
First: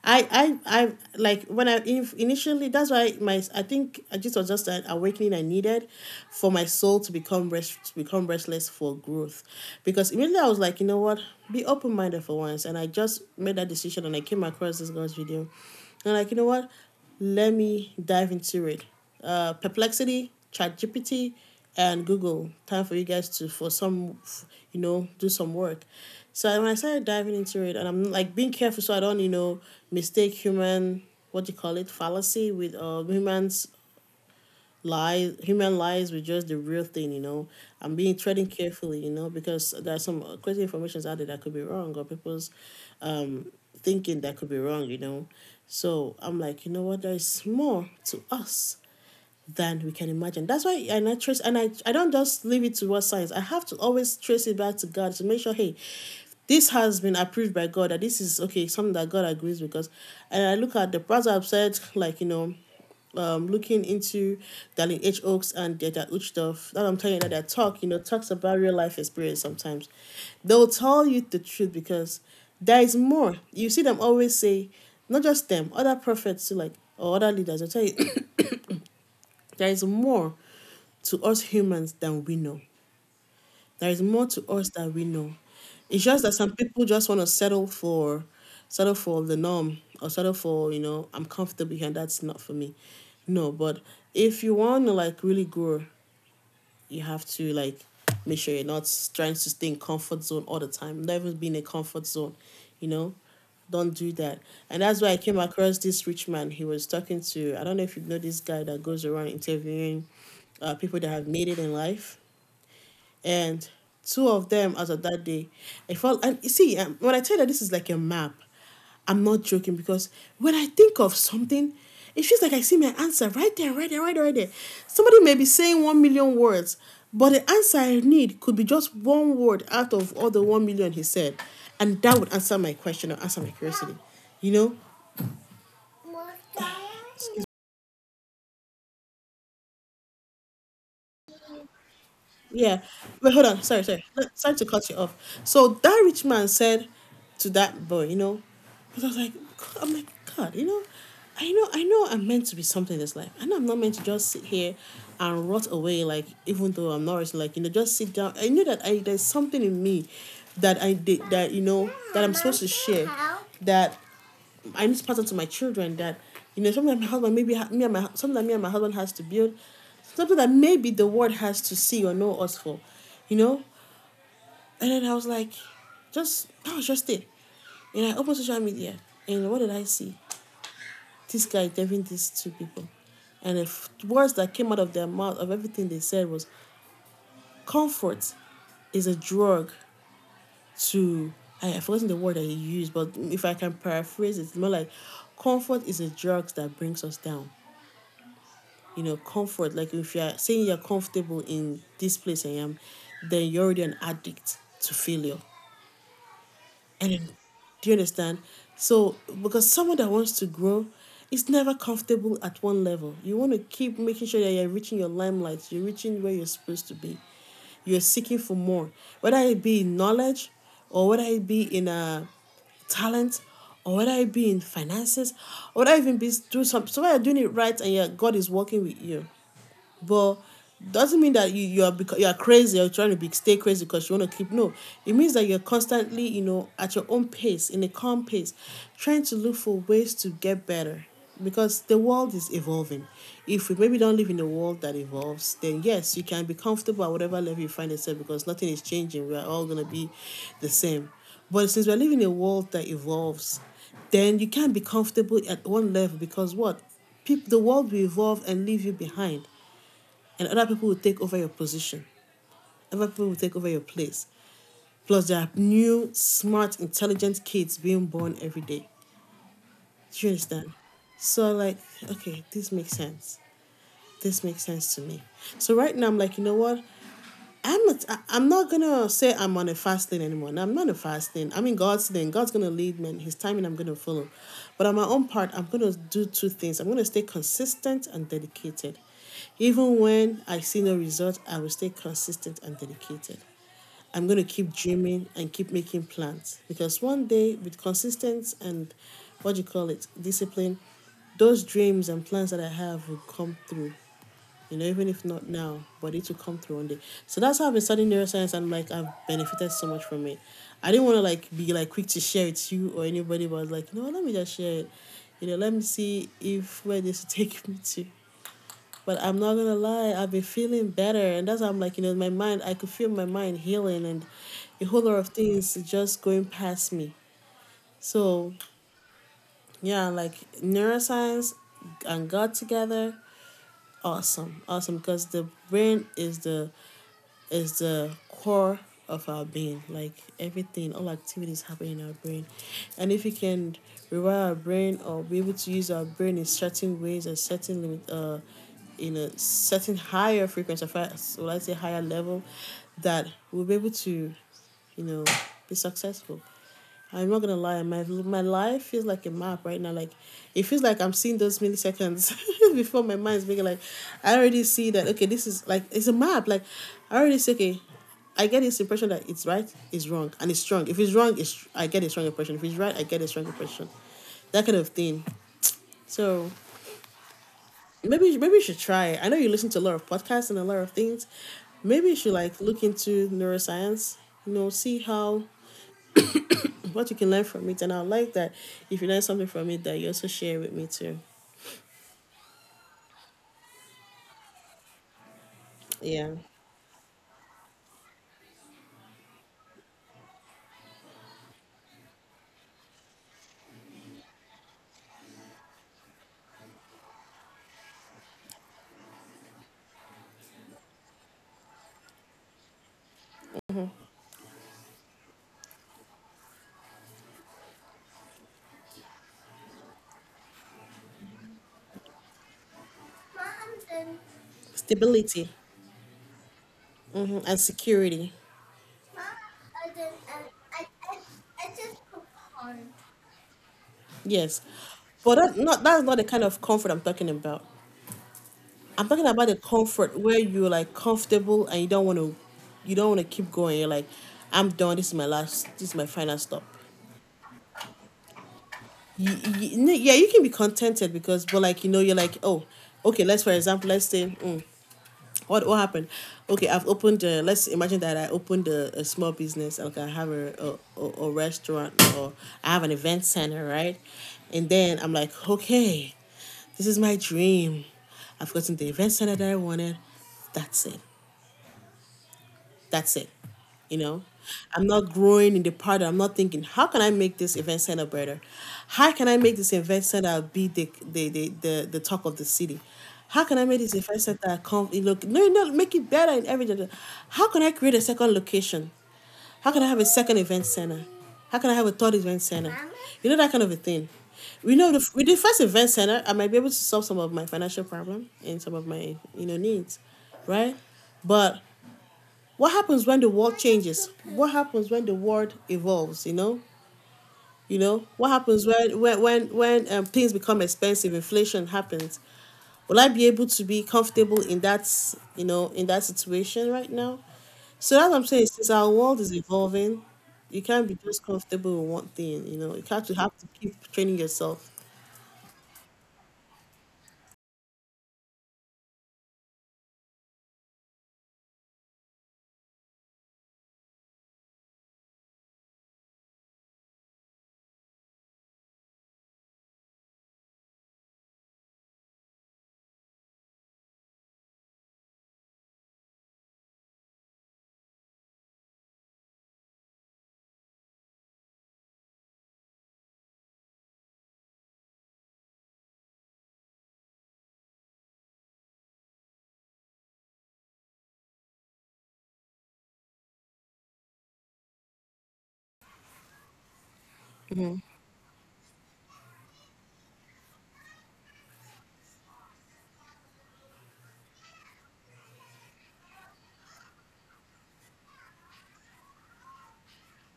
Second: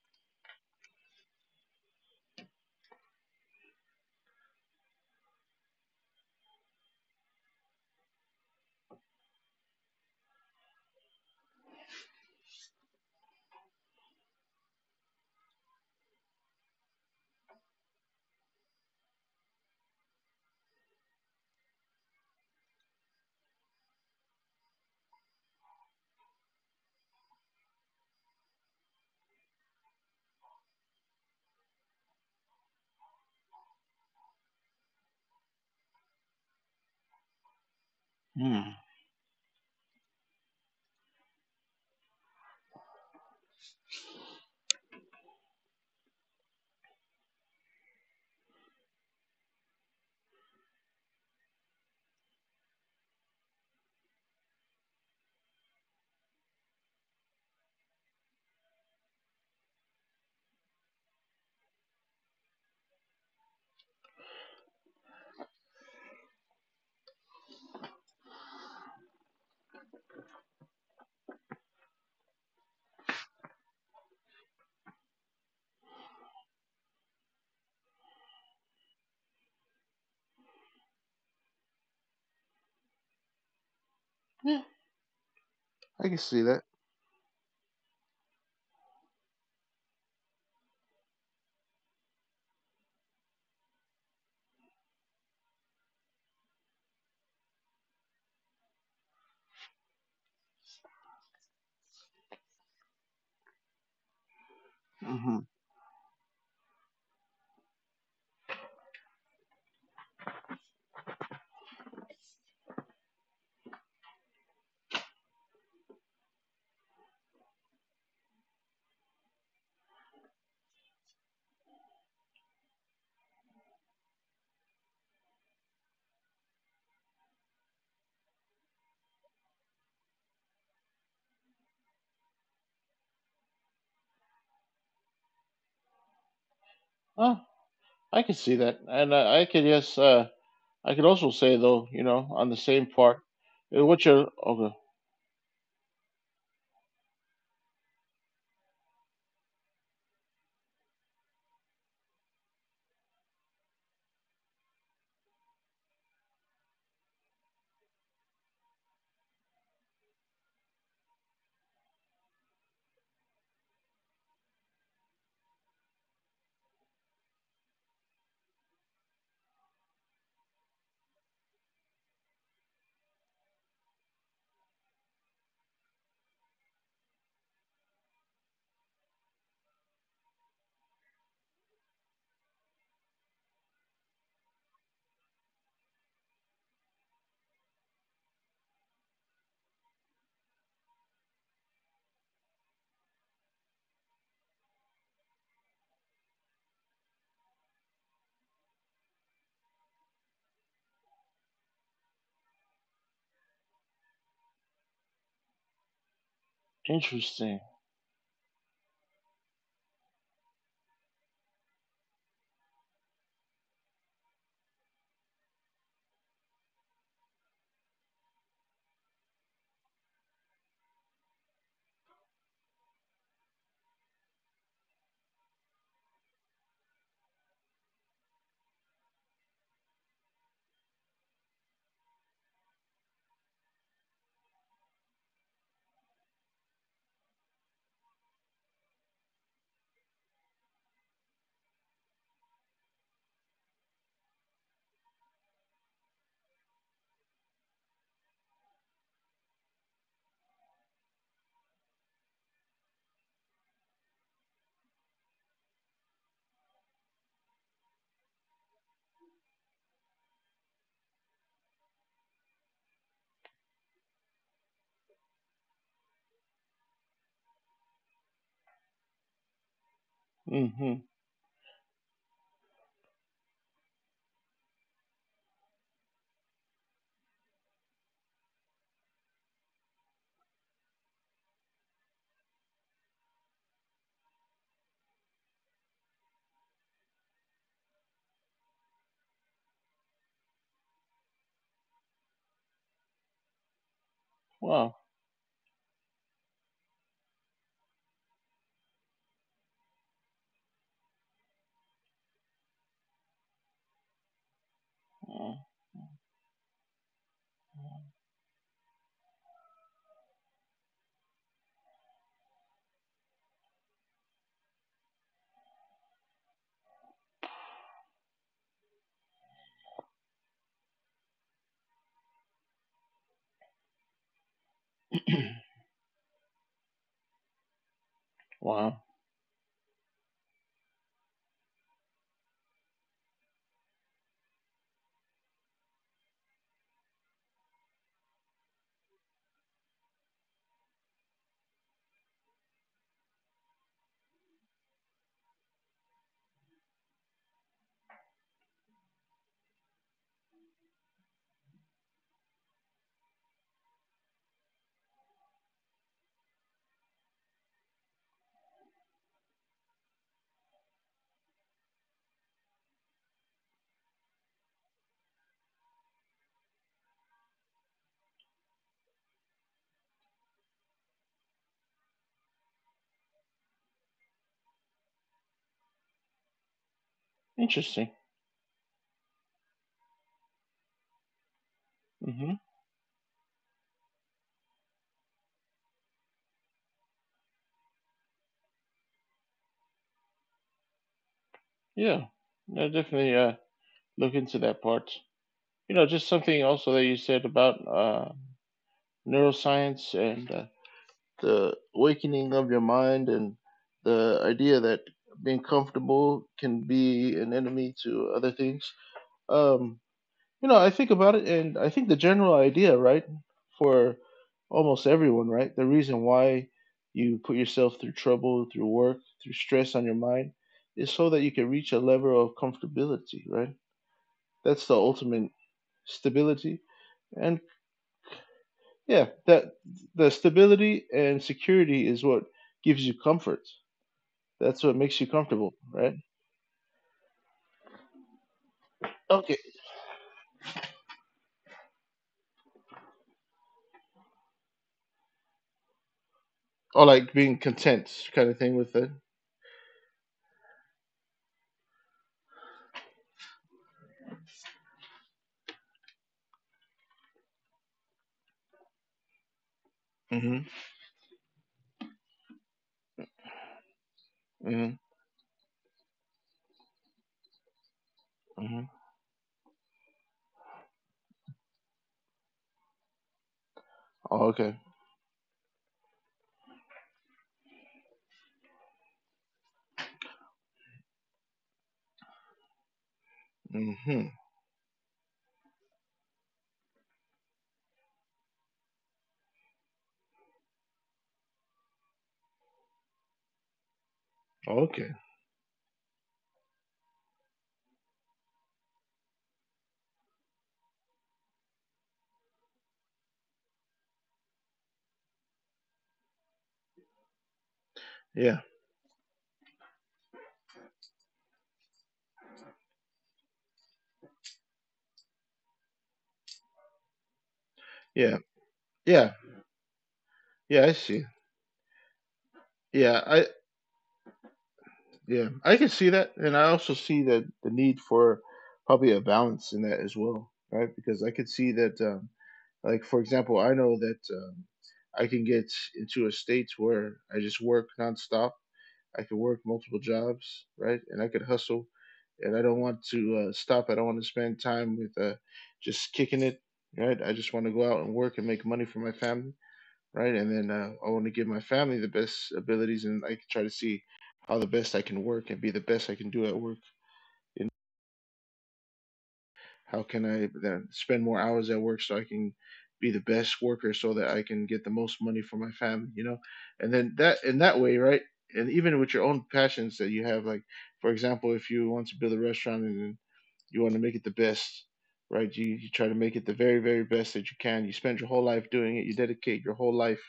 Speaker 1: I I like when I, if initially that's why my, I think this was just an awakening I needed for my soul to become rest, to become restless for growth, because immediately I was like, you know what, be open minded for once, and I just made that decision, and I came across this girl's video, and like you know what, let me dive into it. Perplexity, ChatGPT, and Google. Time for you guys to, for some, you know, do some work. So when I started diving into it, and I'm like being careful so I don't, you know, mistake human, what do you call it, fallacy, with humans lies, human lies, with just the real thing, you know. I'm being treading
Speaker 2: Hmm.
Speaker 1: carefully, you know, because there's some crazy informations out there that could be wrong, or people's thinking that could be wrong, you know. So I'm like, you know what, there's more to us than we can imagine. That's why, and I trace, and I don't just leave it to what science. I have to always trace it back to God to make sure, hey, this has been approved by God, that this is okay, something that God agrees, because, and I look at the parts I've said, like, you know, looking into Darlene H. Oaks and Deta Uchtoff, that I'm telling you that their talk, you know, talks about real life experience sometimes. They'll tell you the truth, because there is more. You see them always say, not just them, other prophets too, like, or other leaders, I'll tell you, there is more to us humans than we know. There is more to
Speaker 2: Yeah,
Speaker 1: us than we know. It's
Speaker 2: I can
Speaker 1: just that
Speaker 2: see
Speaker 1: some
Speaker 2: that.
Speaker 1: people just want to settle for the norm, or settle for, you know, I'm comfortable here, that's not for me. No, but if you want to like really grow, you have to like make sure you're not trying to stay in comfort zone all the time. Never be in a comfort zone, you know, don't do that. And that's why I
Speaker 2: Hmm.
Speaker 1: came across this rich man. He was talking to, I don't know if you know this guy that goes around interviewing people that have made it in life, and two of them as of that day, I felt. And you see, when I tell you that this is like a map, I'm not joking, because when I think of something, it feels like I see my answer right there, right there, right there, right there. Somebody may be saying one million words, but the answer I need could be just one word out of all the one million he said, and that would answer my question or answer my curiosity. You know,
Speaker 2: Oh, I can see that, and I could yes. I could also say though, you know, on the
Speaker 1: Yeah.
Speaker 2: same part,
Speaker 1: But hold on. Sorry,
Speaker 2: what
Speaker 1: sorry. No,
Speaker 2: are
Speaker 1: sorry to
Speaker 2: okay,
Speaker 1: cut you off. So that rich man said to that boy, you know, because I was like, I'm like, God, I know I'm meant to be something in this life. I know I'm not meant to just sit here and rot away, like, even though I'm not rich, like, just sit down. I knew that I there's something in me that I did, that, that I'm supposed to share, that I need to pass on to my children, that, you know, sometimes my husband, maybe me and my sometimes me and my husband has to build something that maybe the world has to see or know us for, you know. And then I was like, just that was just it. And I opened social media, and what did I see? This guy interviewing these two people, and the words that came out of their mouth of everything they said was comfort is a drug to I have forgotten the word that he used, but if I can paraphrase it, it's more like comfort is a drug that brings us down. Comfort. Like if you're saying you're comfortable in this place I am, then you're already an addict to failure. And then,
Speaker 2: interesting.
Speaker 1: do you understand? So because someone that wants to grow is never comfortable at one level. You want to keep making sure that you're reaching your limelight, you're reaching where you're supposed to be. You're seeking for more, whether it be in knowledge or whether it be in a talent or whether it be in finances or whether even be do some, so whether you're doing it right, and yeah, God is working with you, but doesn't mean that you are because you are crazy or trying to be stay crazy because you want to keep. No. It means that you're constantly, at your own pace, in a calm pace, trying to look for ways to get better because the world is evolving. If we maybe don't live in a world that evolves, then yes, you can be comfortable at whatever level you find yourself because nothing is changing. We are all gonna be the same. But since we're living in a world that evolves, then you can't be comfortable at one level because what people the world will evolve and leave you behind, and other people will take over your position. Other people will take over your place. Plus, there are new, smart, intelligent kids being born every day. Do you understand?
Speaker 2: Mm-hmm.
Speaker 1: So, like, okay, this makes sense. This makes sense to me. So, right now, I'm like, you know what? I am not gonna say I'm on a fasting anymore. No, I'm not a fasting. I'm in God's lane. God's gonna lead me, and His timing I'm gonna follow. But on my own part, I'm gonna do two things. I'm gonna stay consistent and dedicated. Even when I see no result, I will stay consistent and dedicated. I'm gonna keep
Speaker 2: Wow.
Speaker 1: dreaming and keep making plans because one day, with consistency and, what do you call it, discipline, those dreams and plans that I have will come through. Even if
Speaker 2: Mm.
Speaker 1: not now, but it will come through one day. So that's how I've been studying neuroscience, and, like, I've benefited so much from it. I didn't want to, like, be like quick to share it to you or anybody, but I was like, you know what, let me just share it. Let me see if, where this will take me to. But I'm not gonna lie, I've been feeling better, and that's how I'm like, my mind I could feel my mind healing and a whole lot of things just going past me. So
Speaker 2: Wow.
Speaker 1: yeah, like, neuroscience and God together, awesome. Awesome, because the brain is the core of our being. Like, everything, all activities happen in our brain. And if we can rewire our brain or be able to use our brain in certain ways and certain limit, in a certain higher frequency, well, I say higher level, that we'll be able to, you know, be successful. I'm not gonna lie, my life feels like a map right now. Like, it feels like I'm seeing those milliseconds before my mind's making, like, I already see that, okay, this is like it's a map. Like, I already see, okay, I get this impression that it's right, it's wrong, and it's strong. If it's wrong, it's I get a strong impression. If it's right, I get a strong impression. That kind of thing. So
Speaker 2: Interesting.
Speaker 1: maybe you should try it. I know you listen to a lot of podcasts and a lot of things. Maybe you should,
Speaker 2: Mm-hmm.
Speaker 1: like, look into neuroscience. You know, see how What you can learn from it, and I like that, if you learn something from it, that you also share with me too.
Speaker 2: Yeah. No, definitely. Look into that part. You know, just
Speaker 1: Yeah,
Speaker 2: something also that you said about neuroscience and the awakening of your mind and the idea that being comfortable can be an enemy to other things. Um, You know, I think about it, and I think the general idea, right, for almost everyone, right, the reason why you put yourself through trouble, through work, through stress on your mind, is so that you can reach a level of comfortability, right? That's the
Speaker 1: stability,
Speaker 2: ultimate stability.
Speaker 1: and
Speaker 2: And
Speaker 1: security.
Speaker 2: yeah, that the stability and security is what gives you comfort.
Speaker 1: Yes,
Speaker 2: That's what makes you
Speaker 1: but
Speaker 2: comfortable,
Speaker 1: that's not
Speaker 2: right?
Speaker 1: the kind of comfort I'm talking about. I'm talking about the
Speaker 2: Okay.
Speaker 1: comfort where you're, like, comfortable and you don't want to, keep going. You're like, I'm done. This is my last. This is my final stop.
Speaker 2: Or like being content, kind of thing with it.
Speaker 1: You, yeah, you can be contented but, like, you know, you're like, oh, okay. Let's for example, let's say, what happened? Okay, Let's imagine that I opened a small business. Okay, I have
Speaker 2: Mm-hmm.
Speaker 1: a restaurant, or I have an event center, right? And then
Speaker 2: Mm-hmm.
Speaker 1: I'm like, okay, this is my dream. I've gotten the
Speaker 2: Hmm.
Speaker 1: event center that I wanted. That's it. That's it. You know,
Speaker 2: Oh, okay.
Speaker 1: I'm not growing in the part. I'm not thinking, how can I make this event center better? How can I make this event center be the talk of the city? How can I make this event
Speaker 2: Mm-hmm.
Speaker 1: center come? No, no, make it better in everything. How can I create a second location? How can I have a second event center? How can I have a third event center? You know, that kind of a thing. We know the,
Speaker 2: Okay.
Speaker 1: with the first event center, I might be able to solve some of my financial problem and some of my, needs, right? But what happens when the world changes? What happens when the world evolves? What happens
Speaker 2: Yeah,
Speaker 1: when things become expensive? Inflation happens. Will I be able to be comfortable in that, in that situation right now? So that's what I'm
Speaker 2: yeah,
Speaker 1: saying. Since our world is
Speaker 2: yeah,
Speaker 1: evolving, you can't
Speaker 2: yeah.
Speaker 1: be
Speaker 2: I
Speaker 1: just
Speaker 2: see.
Speaker 1: comfortable with one thing. You have to
Speaker 2: Yeah,
Speaker 1: have to
Speaker 2: I
Speaker 1: keep training yourself.
Speaker 2: yeah, I can see that, and I also see that the need for probably a balance in that as well, right? Because I could see that, like for example, I know that I can get into a state where I just work nonstop. I can work multiple jobs, right? And I could hustle, and I don't want to stop. I don't want to spend time with just kicking it, right? I just want to go out and work and make money for my family, right? And then I want to give my family the best abilities, and I try to see how the best I can work and be the best I can do at work. And how can I then spend more hours at work so I can be the best worker, so that I can get the most money for my family, you know? And then that in that way, right? And even with your own passions that you have, like for example, if you want to build a restaurant and you want to make it the best. Right, you try to make it the very, very best that you can. You spend your whole life doing it. You dedicate your whole life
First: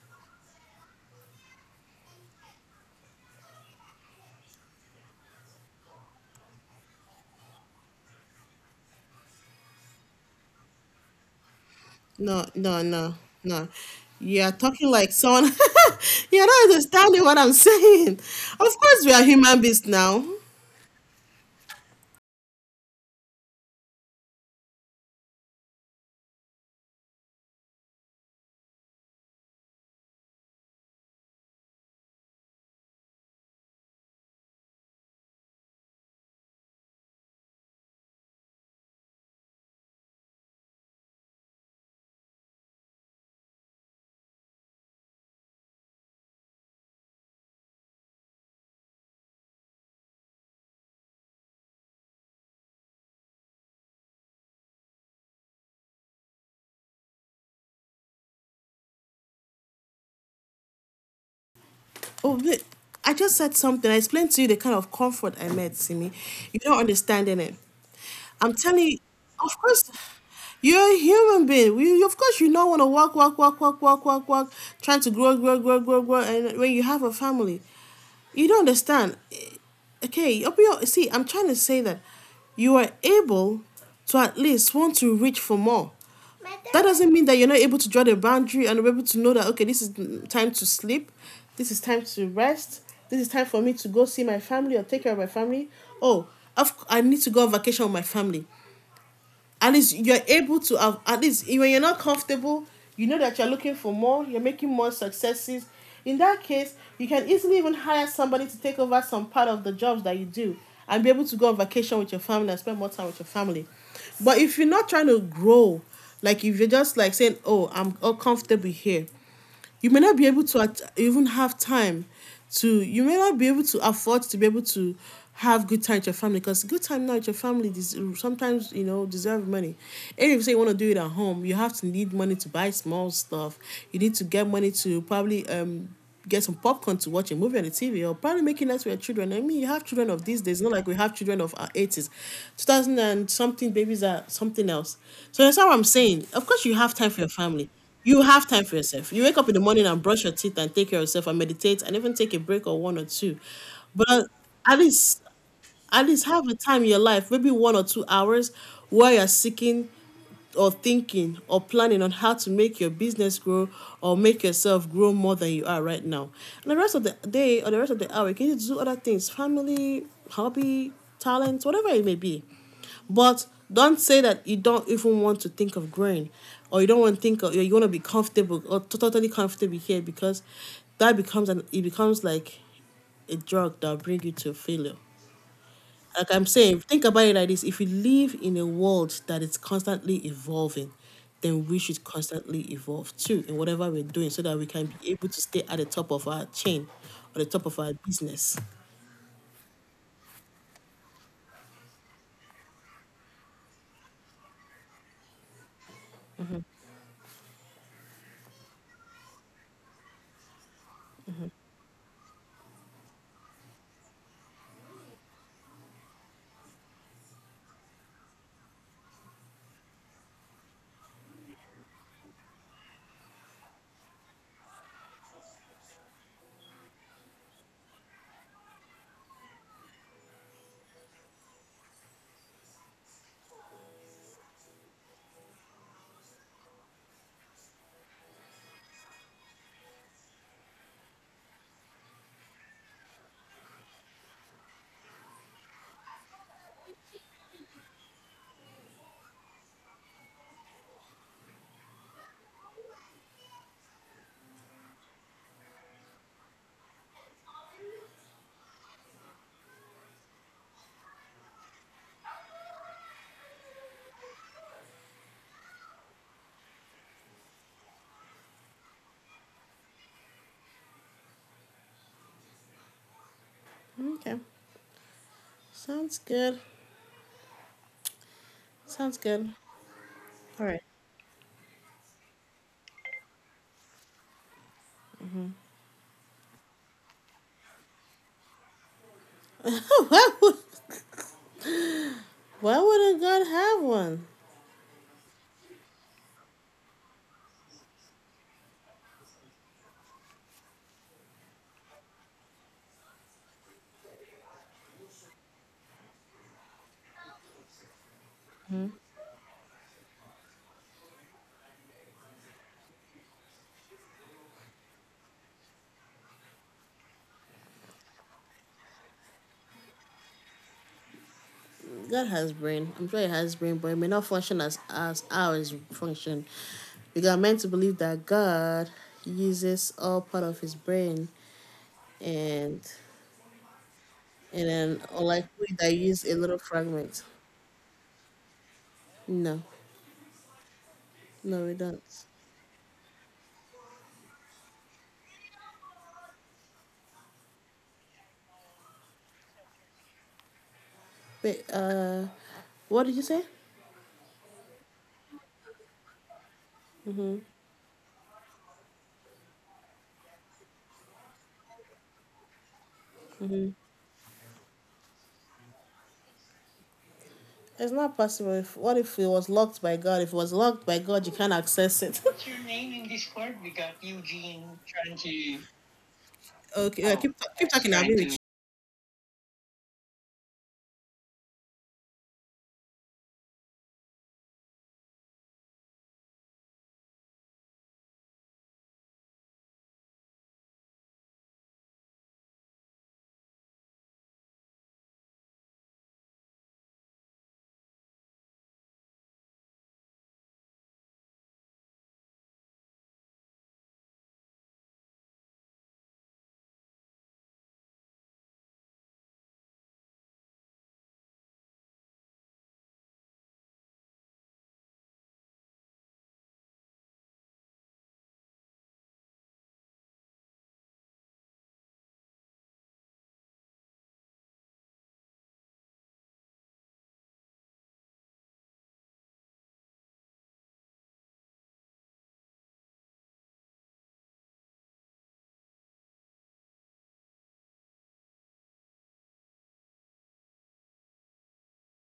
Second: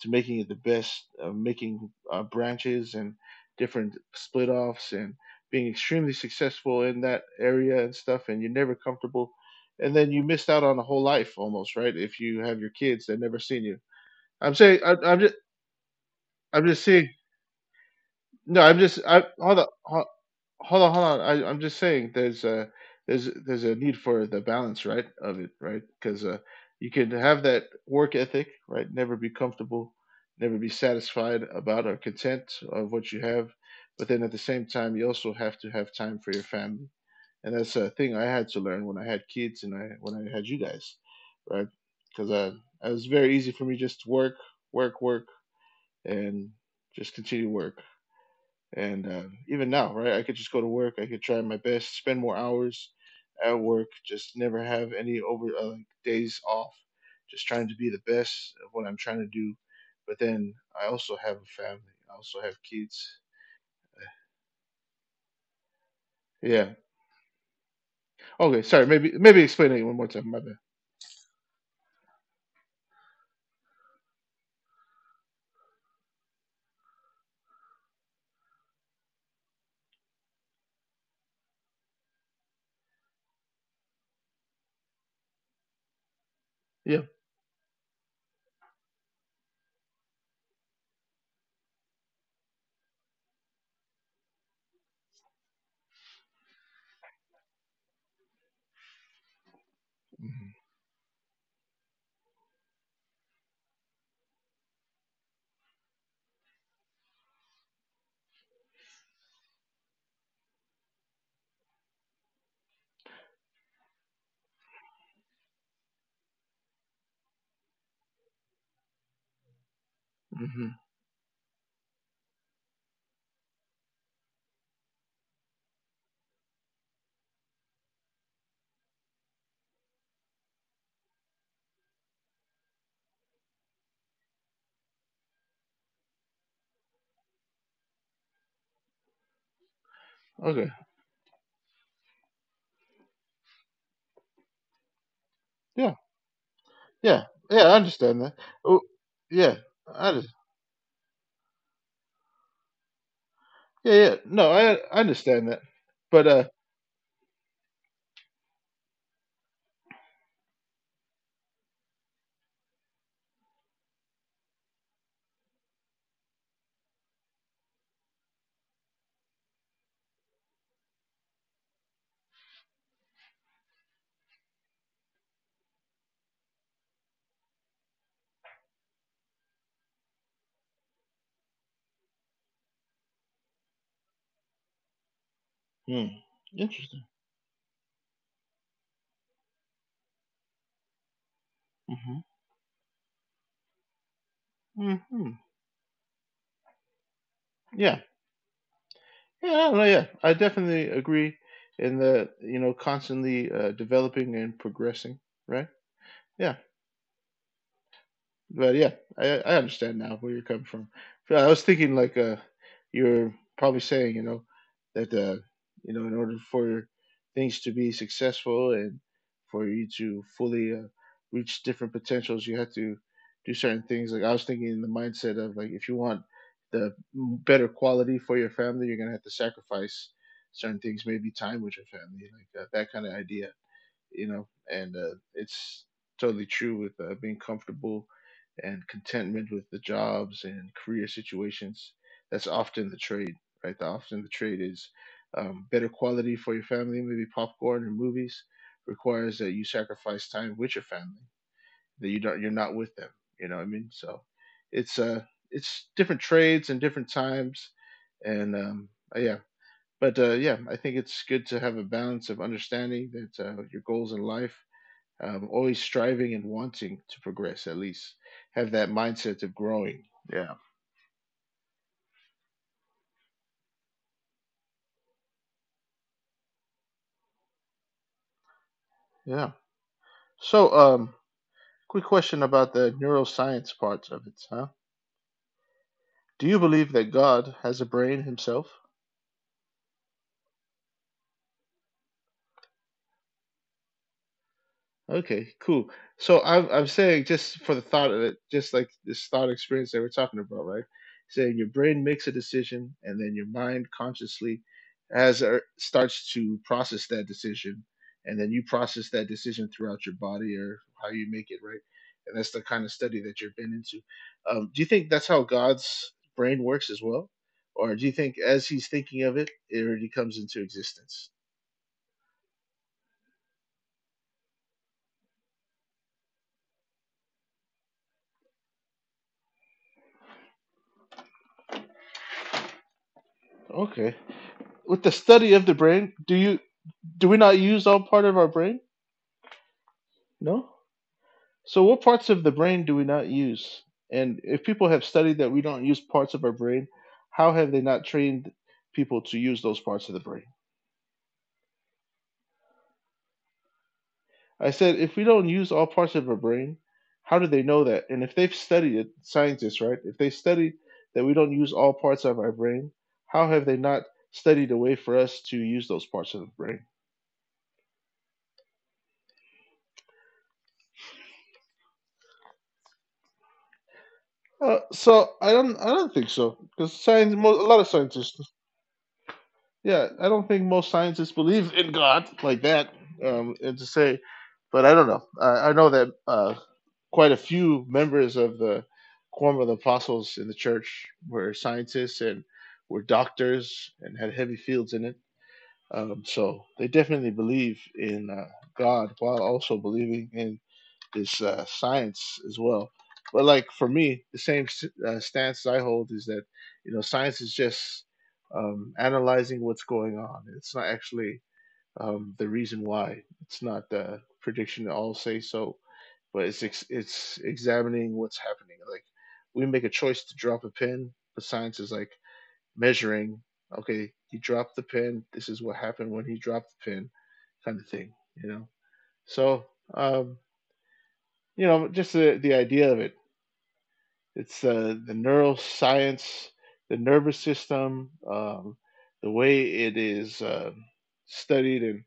Speaker 2: to making it the best, making branches and different split offs and being extremely successful in that area and stuff. And you're never comfortable. And then you missed out on a whole life almost, right? If you
Speaker 1: No,
Speaker 2: have your
Speaker 1: no,
Speaker 2: kids,
Speaker 1: no,
Speaker 2: they've never seen
Speaker 1: no.
Speaker 2: you.
Speaker 1: You're
Speaker 2: I'm saying,
Speaker 1: talking
Speaker 2: I,
Speaker 1: like
Speaker 2: I'm just,
Speaker 1: someone. You're
Speaker 2: I'm
Speaker 1: not
Speaker 2: just seeing.
Speaker 1: understanding what I'm saying.
Speaker 2: No,
Speaker 1: Of
Speaker 2: I'm just.
Speaker 1: course, we are
Speaker 2: I hold
Speaker 1: human
Speaker 2: on.
Speaker 1: beings
Speaker 2: hold
Speaker 1: now.
Speaker 2: hold on, hold on. I'm just saying there's a there's there's a need for the balance, right, of it, right? Because you can have that work ethic, right? Never be comfortable, never be satisfied about or content of what you have, but then at the same time, you also have to have time for your family, and that's a thing I had to learn when I had kids and I when I had you guys, right? Because I it was very easy for me just to work, work, work, and just continue to work. And even now, right, I could just go to work. I could try my best, spend more hours at work, just never have any over like days off. Just trying to be the best of what I'm trying to do. But then I also have a family. I also
Speaker 1: Oh,
Speaker 2: have
Speaker 1: wait. I
Speaker 2: kids.
Speaker 1: just said something. I explained to you the kind of comfort I met, Simi.
Speaker 2: Yeah.
Speaker 1: You're not understanding it. I'm
Speaker 2: Okay. Sorry.
Speaker 1: telling you,
Speaker 2: Maybe
Speaker 1: of
Speaker 2: explain it
Speaker 1: course,
Speaker 2: one more time. My bad.
Speaker 1: you're a human being. You, of course, you don't want to walk, walk, walk, walk, walk, walk, walk, trying to grow, grow, grow, grow, grow. And when you have a family, you don't understand. Okay, open your, see, I'm trying to say that you are able to at least want to reach for more. That
Speaker 2: Yeah.
Speaker 1: doesn't mean that you're not able to draw the boundary and be able to know that, okay, this is time to sleep, this is time to rest, this is time for me to go see my family or take care of my family. Oh, I need to go on vacation with my family.
Speaker 2: Hmm.
Speaker 1: At least when you're not comfortable, you know that you're looking for more, you're making more successes. In that case you can easily even hire somebody to take over some part of the jobs that you do and be able to go on vacation with your family and spend more time with your family. But if you're not trying to grow, like if you're just like saying, oh, I'm all comfortable here, you may not be able to
Speaker 2: Hmm.
Speaker 1: even have time to you may not be able to afford to be able to have good time with your family, because good time now with your family, sometimes, you know, deserve money. And if you say you want to do it at home, you have to need money to buy small stuff. You need to get money to probably get some popcorn to watch a movie on the TV, or probably making that to your children. I mean, you have children of these days,
Speaker 2: Okay.
Speaker 1: not like we have children of our 80s. 2000 and something babies are something else. So that's how I'm
Speaker 2: Yeah.
Speaker 1: saying. Of course, you have time for
Speaker 2: Yeah.
Speaker 1: your
Speaker 2: Yeah,
Speaker 1: family.
Speaker 2: I understand
Speaker 1: You
Speaker 2: that.
Speaker 1: have time for
Speaker 2: Oh,
Speaker 1: yourself. You wake up in
Speaker 2: yeah.
Speaker 1: the morning and
Speaker 2: I
Speaker 1: brush
Speaker 2: just,
Speaker 1: your teeth and take care of yourself and meditate and even take a break or one or two.
Speaker 2: yeah. Yeah.
Speaker 1: But
Speaker 2: No, I
Speaker 1: at
Speaker 2: I
Speaker 1: least
Speaker 2: understand that.
Speaker 1: at
Speaker 2: But
Speaker 1: least
Speaker 2: uh.
Speaker 1: have a time in your life, maybe 1 or 2 hours, where you're seeking or thinking or planning on how to make your business grow or make yourself grow more than you are right now. And the rest of the day or the rest of the hour, you can just do other things, family, hobby, talents, whatever it may be. But don't say that you don't even want to think of growing, or you don't want to think of, you want to be comfortable or totally comfortable here, because that becomes an, it becomes like a drug that will bring you to failure.
Speaker 2: Hmm.
Speaker 1: Like I'm saying,
Speaker 2: Interesting.
Speaker 1: think about it like this: if we live in a world that is constantly evolving, then we should constantly evolve too in whatever we're doing, so that we
Speaker 2: Hmm.
Speaker 1: can be
Speaker 2: Hmm.
Speaker 1: able to stay at the top of our chain or the top of our
Speaker 2: Yeah.
Speaker 1: business.
Speaker 2: Yeah, no, yeah, I definitely agree in that, you know, constantly developing and progressing, right? Yeah. But yeah, I understand now where you're coming from. But I was thinking like you're probably saying, you know, that you know, in order for things to be successful and for you to fully reach different potentials, you have to do certain things. Like I was thinking in the mindset of like if you want the better quality for your family, you're gonna have to sacrifice certain things, maybe time with your family, like that kind of idea, you know, and it's totally true with being comfortable and contentment with the jobs and career situations. That's often the trade, right? Often the trade is better quality for your family, maybe popcorn or movies, requires that you sacrifice time with your family that you're not with them. You know what I mean? So it's uh it's different trades and different times, and yeah. But yeah, I think it's good to have a balance of understanding that your goals in life, always striving and wanting to progress, at least have that mindset of growing, yeah.
Speaker 1: Okay. Sounds good. Sounds
Speaker 2: Yeah,
Speaker 1: good. All
Speaker 2: so
Speaker 1: right.
Speaker 2: quick question about the neuroscience part of it, huh? Do you believe that God has a brain himself?
Speaker 1: Why wouldn't why would God have one?
Speaker 2: Okay, cool. So I'm saying just for the thought of it, just like this thought experience that we're talking about, right? Saying your brain makes a decision and then your mind consciously as or starts to process that decision, and then you process that decision throughout your body or how you make it, right? And that's the kind of study that you've been into. Do you think that's how God's brain works as well, or do you think as He's thinking of it, it already comes into existence?
Speaker 1: God has brain. I'm sure he has brain, but it may not function as ours function. We are meant to believe that God uses all part of his brain, and
Speaker 2: Okay.
Speaker 1: and
Speaker 2: With
Speaker 1: then,
Speaker 2: the
Speaker 1: or like
Speaker 2: study of the
Speaker 1: we
Speaker 2: brain,
Speaker 1: use
Speaker 2: do
Speaker 1: a
Speaker 2: you—
Speaker 1: little fragment.
Speaker 2: do we not use all part of our brain?
Speaker 1: No,
Speaker 2: No.
Speaker 1: no, we
Speaker 2: So what
Speaker 1: don't.
Speaker 2: parts of the brain do we not use? And if people have studied that we don't use parts of our brain, how have they not trained people to use those parts of the brain?
Speaker 1: Wait, what did you say?
Speaker 2: I said, if we don't use all parts of our brain, how do they know that? And if they've studied it, scientists, right? If they studied that we don't use all parts of our brain, how have they not studied a way for us to use those parts of the brain?
Speaker 1: It's not possible. If, what if it was locked by God? If it was locked by God, you can't access it. What's your name in Discord? We got Eugene trying
Speaker 2: So
Speaker 1: to.
Speaker 2: I don't think so, because
Speaker 1: Okay, oh,
Speaker 2: science,
Speaker 1: keep
Speaker 2: mo- a
Speaker 1: yes,
Speaker 2: lot of
Speaker 1: talking. I'll be trying be to.
Speaker 2: scientists,
Speaker 1: Rich.
Speaker 2: yeah, I don't think most scientists believe in God like that. And to say, but I don't know. I know that quite a few members of the Quorum of the Apostles in the church were scientists and were doctors and had heavy fields in it. So they definitely believe in God while also believing in is science as well. But like for me, the same stance I hold is that, you know, science is just analyzing what's going on. It's not actually the reason why. It's not the prediction. All say so, but it's ex- it's examining what's happening. Like we make a choice to drop a pin, but science is like measuring. Okay, he dropped the pin. This is what happened when he dropped the pin, kind of thing. You know. So um, you know, just the idea of it. It's the neuroscience, the nervous system, the way it is studied, and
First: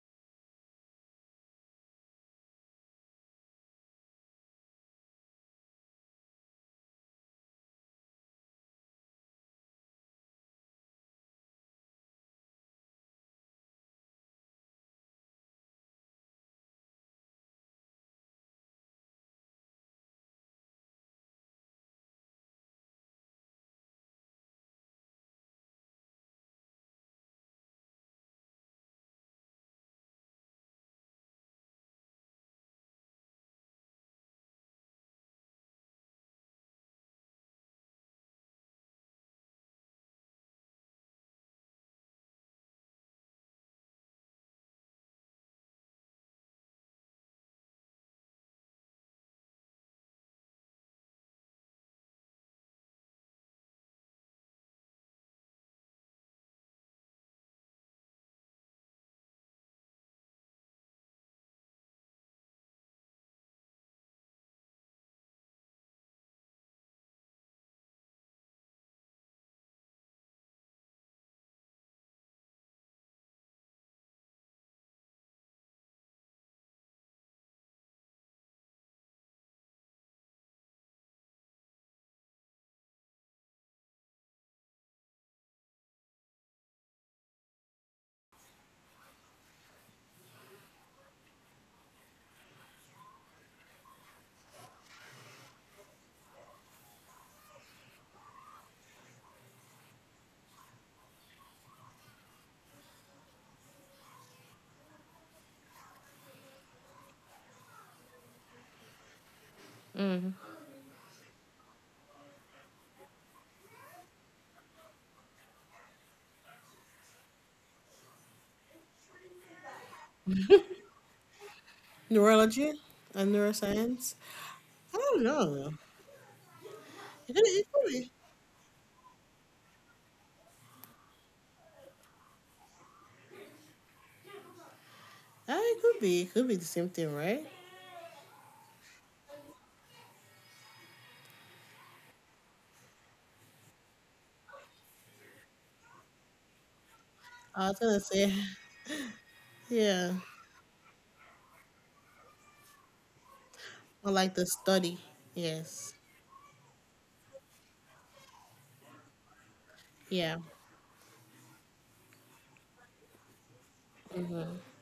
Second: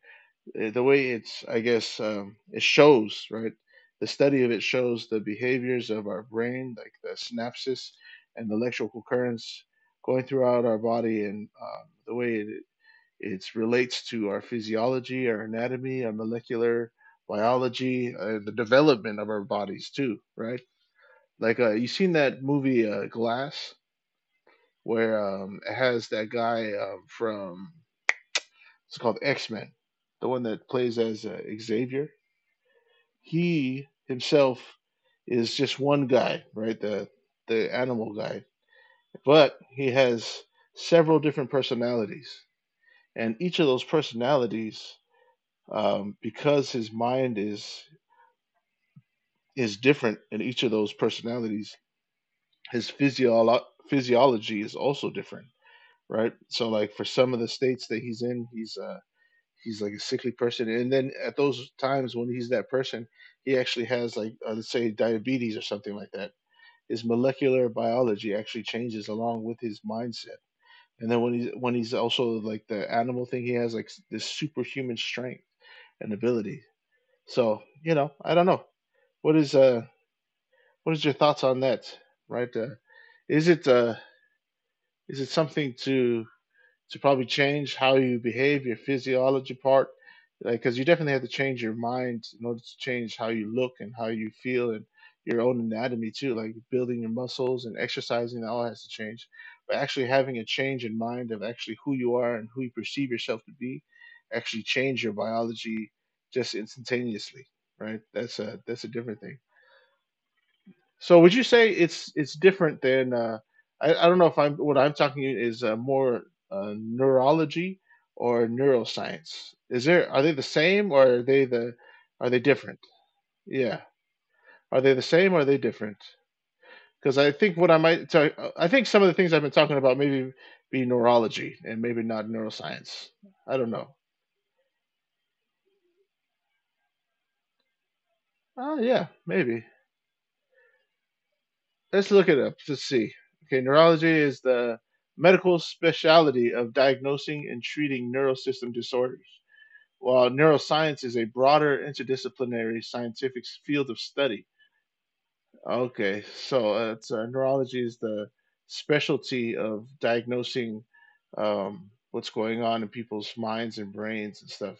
Speaker 2: the way it's, I guess, it shows, right? The study of it shows the behaviors of our brain, like the synapses and the electrical currents going throughout our body, and the way it relates to our physiology, our anatomy, our molecular biology, the development of our bodies, too, right? Like you seen that movie Glass, where it has that guy from, it's called X Men, the one that plays as Xavier. He himself is just one guy, right? The animal guy, but he has several different personalities, and each of those personalities, because his mind is different in each of those personalities, his physio- physiology is also different, right? So like for some of the states that he's in, he's he's like a sickly person, and then at those times when he's that person, he actually has like let's say diabetes or something like that. His molecular biology actually changes along with his mindset, and then when he's also like the animal thing, he has like this superhuman strength and ability. So, you know, I don't know. What is uh what is your thoughts on that? Right? Is it uh is it something to probably change how you behave, your physiology part, like because like, you definitely have to change your mind in order to change how you look and how you feel and your own anatomy too. Like building your muscles and exercising, that all has to change. But actually having a change in mind of actually who you are and who you perceive yourself to be, actually change your biology just instantaneously, right? That's a different thing. So would you say it's different than I don't know if I'm what I'm talking is more neurology or neuroscience. Is there— are they the same or are they the— are they
Speaker 1: Neurology
Speaker 2: different?
Speaker 1: and
Speaker 2: Yeah,
Speaker 1: neuroscience.
Speaker 2: are they
Speaker 1: I
Speaker 2: the
Speaker 1: don't
Speaker 2: same or are they
Speaker 1: know.
Speaker 2: different? Because I
Speaker 1: It could,
Speaker 2: think
Speaker 1: it
Speaker 2: what I
Speaker 1: could be.
Speaker 2: might tell I think some of the things I've been talking about maybe be neurology and maybe not neuroscience. I don't know.
Speaker 1: It could be. It could be the same thing, right?
Speaker 2: Oh yeah, maybe. Let's look it up to see. Okay, neurology is the medical specialty of diagnosing and
Speaker 1: I was gonna
Speaker 2: treating
Speaker 1: say,
Speaker 2: neural system disorders,
Speaker 1: yeah,
Speaker 2: while neuroscience is a broader interdisciplinary scientific field of
Speaker 1: or like the
Speaker 2: study.
Speaker 1: study. Yes.
Speaker 2: Okay, so neurology is the specialty of
Speaker 1: Yeah.
Speaker 2: diagnosing what's going on in people's minds and brains and stuff,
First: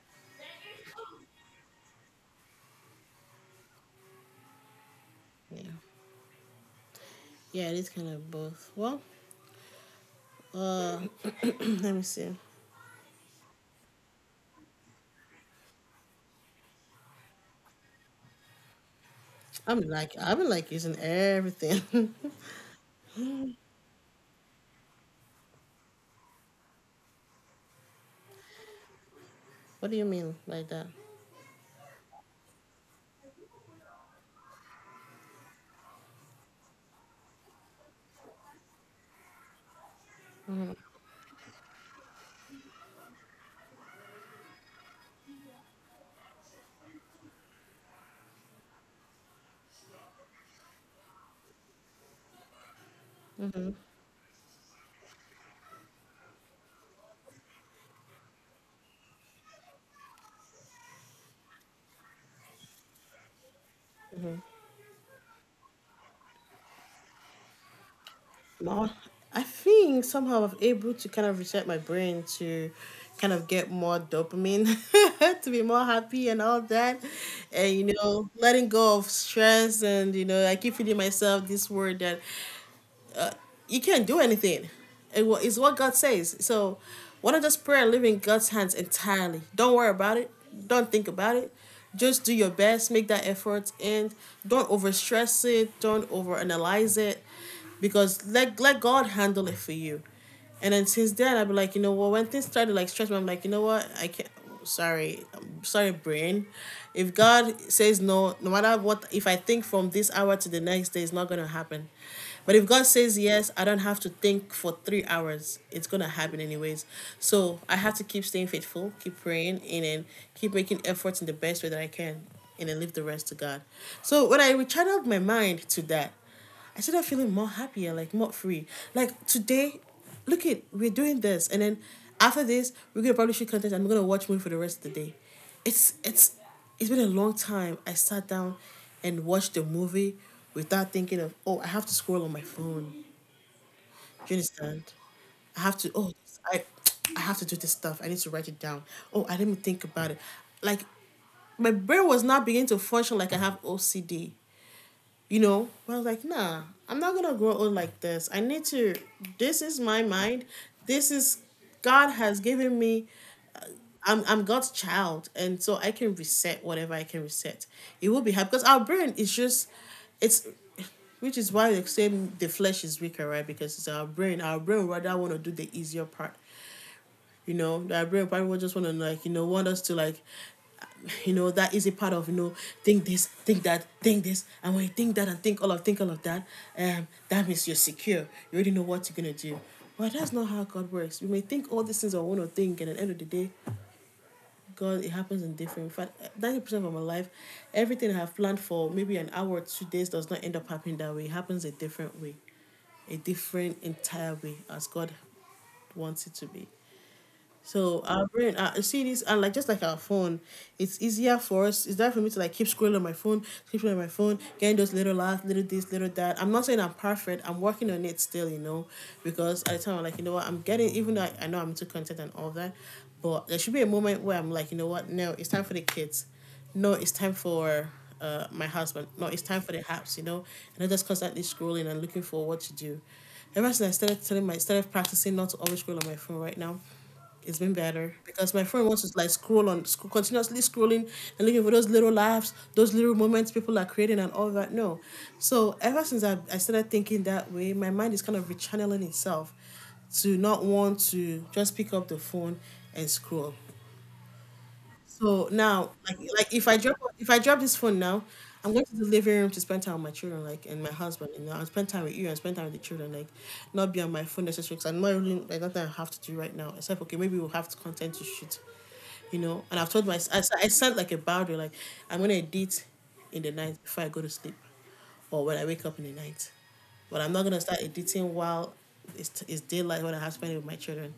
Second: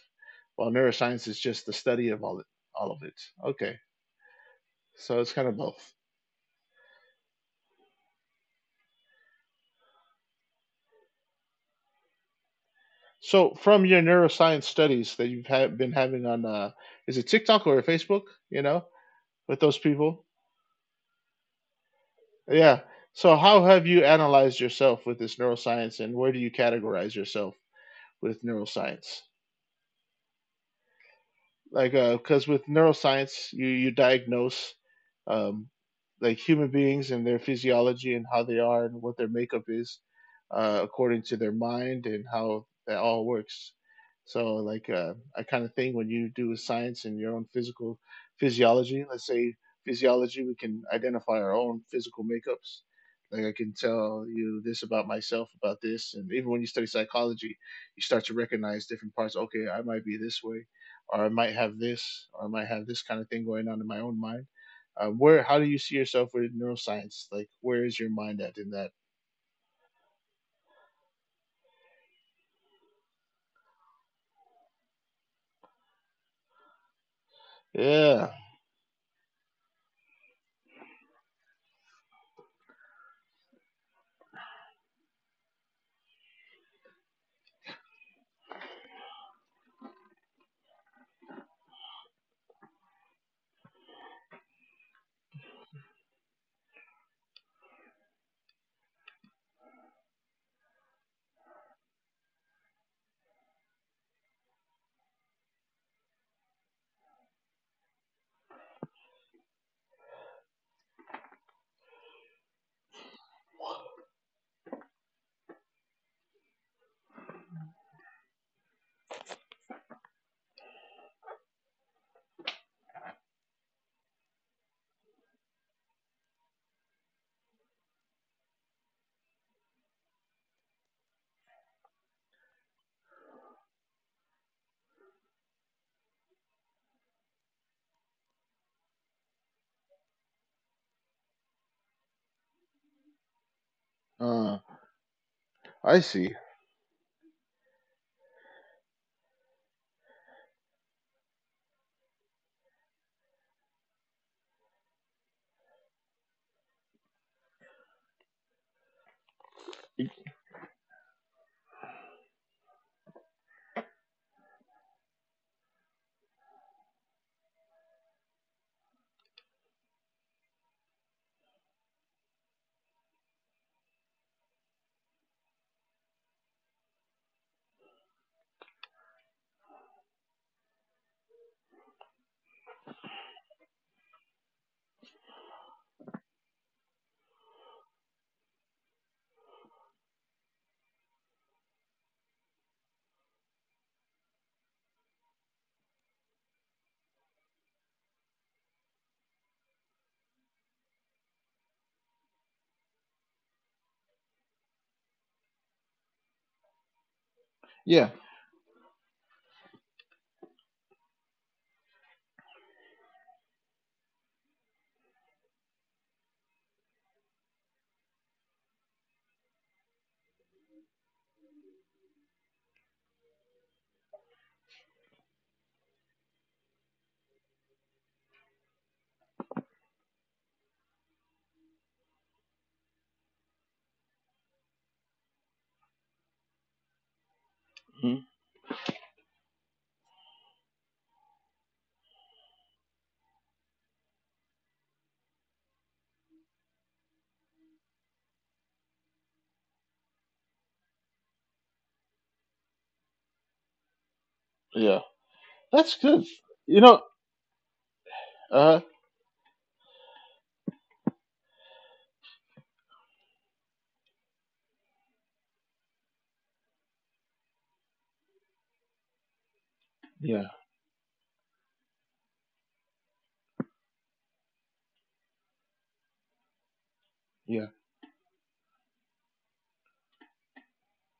Speaker 2: while neuroscience is just the study of all it, all of it. Okay, so it's kind of
Speaker 1: Yeah.
Speaker 2: both.
Speaker 1: Yeah, it is kind of both. Well, uh let me see.
Speaker 2: So, from your neuroscience studies that you've ha- been having on, is it TikTok or Facebook? You know, with those people.
Speaker 1: I've been like using everything.
Speaker 2: Yeah. So, how have you analyzed yourself with this neuroscience, and where do you categorize yourself with neuroscience?
Speaker 1: What do you mean by that?
Speaker 2: Like because With neuroscience, you diagnose, um, like human beings and their physiology and how they are and what their makeup is,
Speaker 1: Mm-hmm.
Speaker 2: according to their mind and how that all works. So, I kind of think when you do a science in your own physical physiology, let's say physiology, we can identify our own physical makeups. Like I
Speaker 1: Mm-hmm.
Speaker 2: can tell you this about myself about this. And even when you study psychology, you start to recognize different parts. Okay, I might be this way, or I might have this, or I might have this kind of thing going on in my own mind. Where, how do you see yourself with neuroscience? Like, where is your mind at in
Speaker 1: More.
Speaker 2: that?
Speaker 1: I think somehow I'm able to kind of reset my brain to kind of get more dopamine to be more happy and all that. And you know,
Speaker 2: Yeah,
Speaker 1: letting go of stress, and you know, I keep feeding myself this word that you can't do anything. It's what God says. So why not just pray and live in God's hands entirely? Don't worry about it. Don't think about it. Just do your best, make that effort, and don't overstress it, don't overanalyze it, because let God handle it for you. And then since then, I've been like, you know what? When things started like stress me, I'm like, you know what? I can't. Sorry, I'm sorry, brain. If God says no, no matter what, if I think from this hour to the next day, it's not gonna happen. But if God says yes, I don't have to think for 3 hours. It's gonna happen anyways. So I have to keep staying faithful, keep praying, and then keep making efforts in the best way that I can, and then leave the rest to God. So when I rechanneled my mind to that, I started feeling more happier, like more free. Like today, look it, we're doing this, and then after this, we're gonna probably shoot content, and we're gonna watch movie for the rest of the day. It's it's it's been a long time. I sat down and watched a movie without thinking of, oh, I have to scroll on my phone. Do you
Speaker 2: uh,
Speaker 1: understand? I have to
Speaker 2: I
Speaker 1: oh,
Speaker 2: see.
Speaker 1: I I have to do this stuff. I need to write it down. Oh, I didn't think about it. Like my brain was not beginning to function like I have OCD, you know, but I was like, nah, I'm not gonna grow old like this. I need to, this is my mind, this is, God has given me, I'm God's child, and so I can reset whatever I can reset. It will be hard because our brain is just, it's, which is why they say the flesh is weaker, right? Because it's our brain, our brain rather want to do the easier part. You know, our brain probably just want to like, you know, want us to like, you know, that is a part of, you know, think this, think that, think this. And when you think that and think all of that, that means you're secure, you already know what you're gonna do. But that's not how God works. We may think all these things are want to think, and at the end of the day, God, it happens in different, in fact, 90% of my life, everything I have planned for maybe an hour or 2 days does not end up happening that way. It happens a different way, a different entire way, as God wants it to be. So
Speaker 2: Yeah,
Speaker 1: our brain, see this, and like just like our phone, it's easier for us. It's that for me to like keep scrolling on my phone, keep scrolling on my phone, getting those little laughs, little this, little that. I'm not saying I'm perfect. I'm working on it still, you know, because at the time I'm like, you know what, I'm getting, even though I know I'm into content and all that, but there should be a moment where I'm like, you know what, no, it's time for the kids. No, it's time for my husband. No, it's time for the house, you know, and I just constantly scrolling and looking for what to do. Ever since I started telling my started practicing not to always scroll on my phone right now, it's been better,
Speaker 2: mhm,
Speaker 1: because my friend wants to like scroll on, continuously scrolling and looking for those little laughs, those little moments people are creating and all that. No. So ever since I started thinking that way, my mind is kind of rechanneling itself to not want to just pick up the phone and scroll.
Speaker 2: yeah,
Speaker 1: So now,
Speaker 2: that's good.
Speaker 1: like if I
Speaker 2: You
Speaker 1: drop
Speaker 2: know,
Speaker 1: if I drop this phone now, I'm
Speaker 2: uh,
Speaker 1: going to the living room to spend time with my children, like, and my husband, and I'll spend time with you and spend time with the children, like, not be on my phone necessarily. Cause I'm not really like nothing I have to do right now. Except okay, maybe we'll have content to shoot, you know. And I've told my
Speaker 2: yeah,
Speaker 1: I set like a boundary, like I'm gonna edit in the night before I go to sleep, or when I wake up in the night. But I'm not gonna
Speaker 2: yeah,
Speaker 1: start editing while it's daylight when I have to it with my children.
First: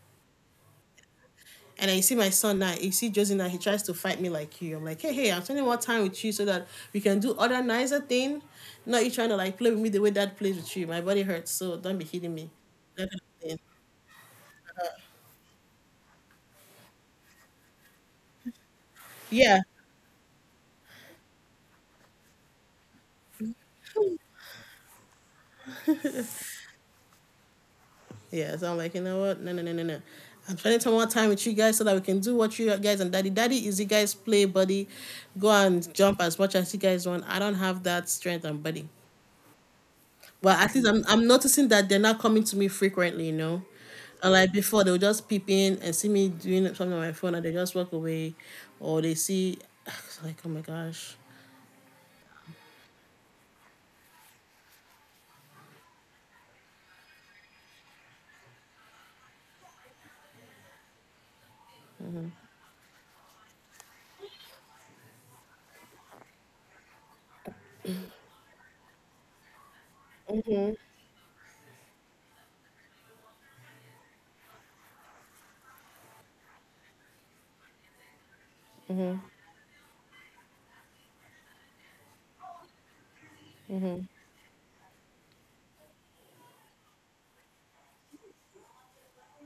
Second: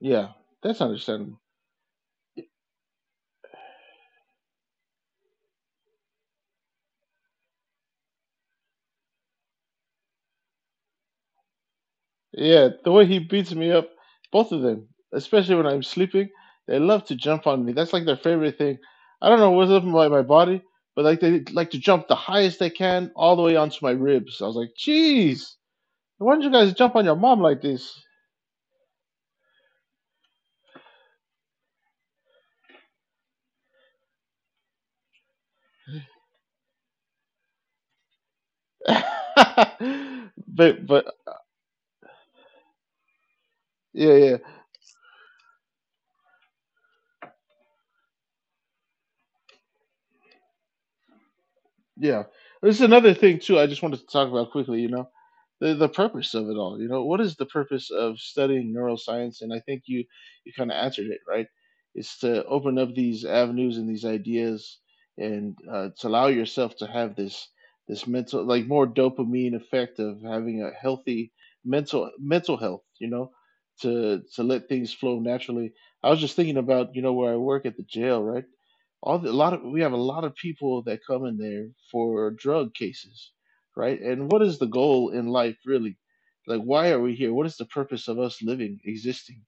Speaker 2: yeah, that's understandable.
Speaker 1: And I see my son now, you see Josie now, he tries to fight me like you. I'm like, hey, hey, I'm spending more time with you so that we can do other nicer thing. Not you trying to like play with me the way dad plays with you. My body hurts, so don't be hitting me.
Speaker 2: Yeah, the way
Speaker 1: That
Speaker 2: he
Speaker 1: kind of
Speaker 2: beats
Speaker 1: thing.
Speaker 2: me up, both of them, especially when I'm sleeping, they love to jump on me. That's like their favorite thing. I don't know
Speaker 1: Yeah.
Speaker 2: what's up with my, body, but like they like to jump the highest they can all the way onto my ribs. I was like, jeez, why don't you guys jump on your mom like this?
Speaker 1: Yeah. So I'm like, you know what? No, no, no, no, no. I'm spending some more time with you guys so that we can do what you guys and daddy. Daddy is you guys play buddy, go and jump as much as you guys want. I don't have that strength and body.
Speaker 2: but
Speaker 1: But at least I'm
Speaker 2: but
Speaker 1: I'm noticing that they're not coming to me frequently, you know.
Speaker 2: yeah,
Speaker 1: And
Speaker 2: yeah.
Speaker 1: like before, they'll just peep in and see me doing something on my phone, and they just walk away, or they see. It's like, oh my gosh.
Speaker 2: Yeah. This is another thing too. I just wanted to talk about quickly. The purpose of it all. You know, what is the purpose of studying neuroscience? And I think you kind of answered it right. It's to open up these avenues and these ideas, and to allow yourself to have this this mental, like, more dopamine effect of having a healthy mental health. You know, to let things flow naturally. I was just thinking about, you know, where I work at the jail, right? all the, a lot of We have a lot of people that come in there for drug cases, right? And what is the goal in life, really? Like, why are we here? What is the purpose of us living, existing?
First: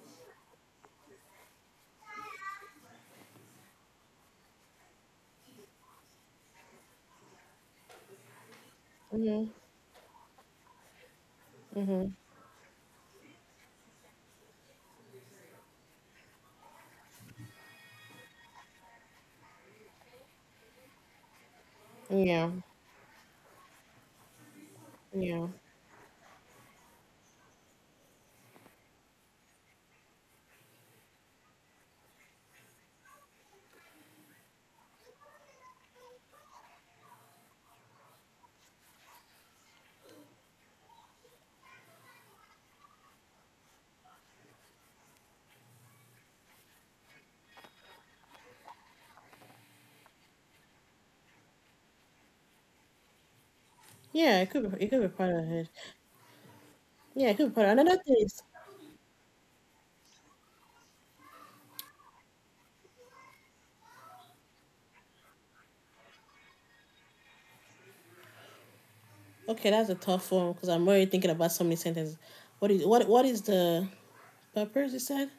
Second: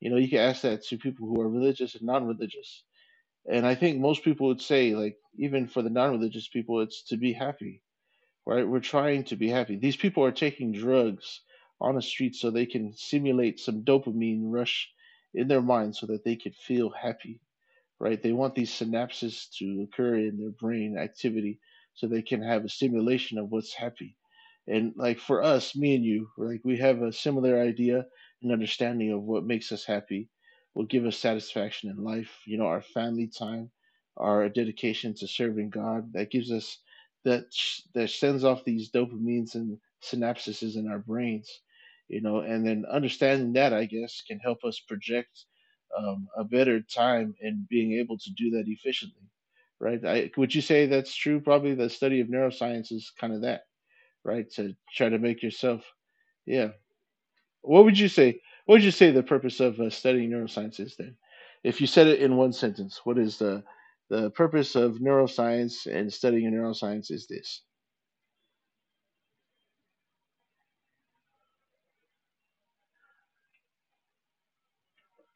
Speaker 2: You know, you can ask that to people who are religious and non-religious, and I think most people would say, like, even for the non-religious people, it's to be happy, right? We're trying to be happy. These people are taking drugs on the street so they can simulate some dopamine rush in their mind so that they can feel happy, right? They want these synapses to occur in their brain activity so they can
Speaker 1: Yeah,
Speaker 2: have a simulation of what's happy. And, like, for
Speaker 1: yeah,
Speaker 2: us, me and you, like, we have a similar idea and understanding of what makes us happy, what give us satisfaction in life. You know, our family time, our dedication to serving God, that gives us that, that sends off these dopamines and synapses in our brains. You know, and then understanding that, I guess, can help us project a better time in being able to do that efficiently, right? I, would you say that's true? Probably the study of neuroscience is kind of that,
Speaker 1: yeah.
Speaker 2: right? To
Speaker 1: It could be
Speaker 2: try to
Speaker 1: part
Speaker 2: make
Speaker 1: of it.
Speaker 2: yourself, yeah.
Speaker 1: Yeah, it could be part of it.
Speaker 2: What
Speaker 1: Another
Speaker 2: would you
Speaker 1: thing. Is,
Speaker 2: say? What would you say the purpose of studying neuroscience is, then? If you said it in one sentence, what is the purpose of neuroscience, and studying neuroscience is this?
Speaker 1: okay, that's a tough one, because I'm already thinking about so many sentences. What is, what is the purpose? You said.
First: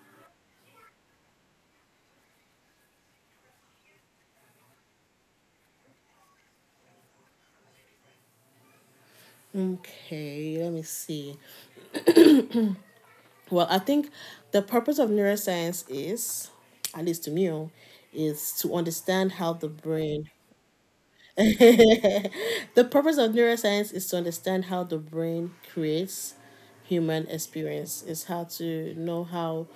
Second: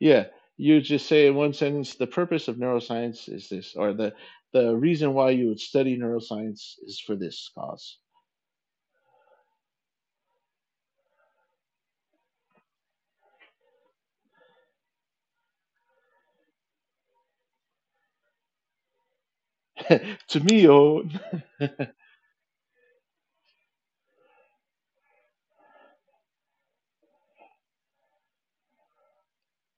Speaker 2: Yeah, you just say in one sentence the purpose of neuroscience is this, or the reason why you would study neuroscience is for this cause.
Speaker 1: Okay, let me see. Well, I think the purpose of neuroscience is, at least to me, oh, is to understand how the brain.
Speaker 2: To me, oh,
Speaker 1: The purpose of neuroscience is to understand how the brain creates human experience. Is how to know how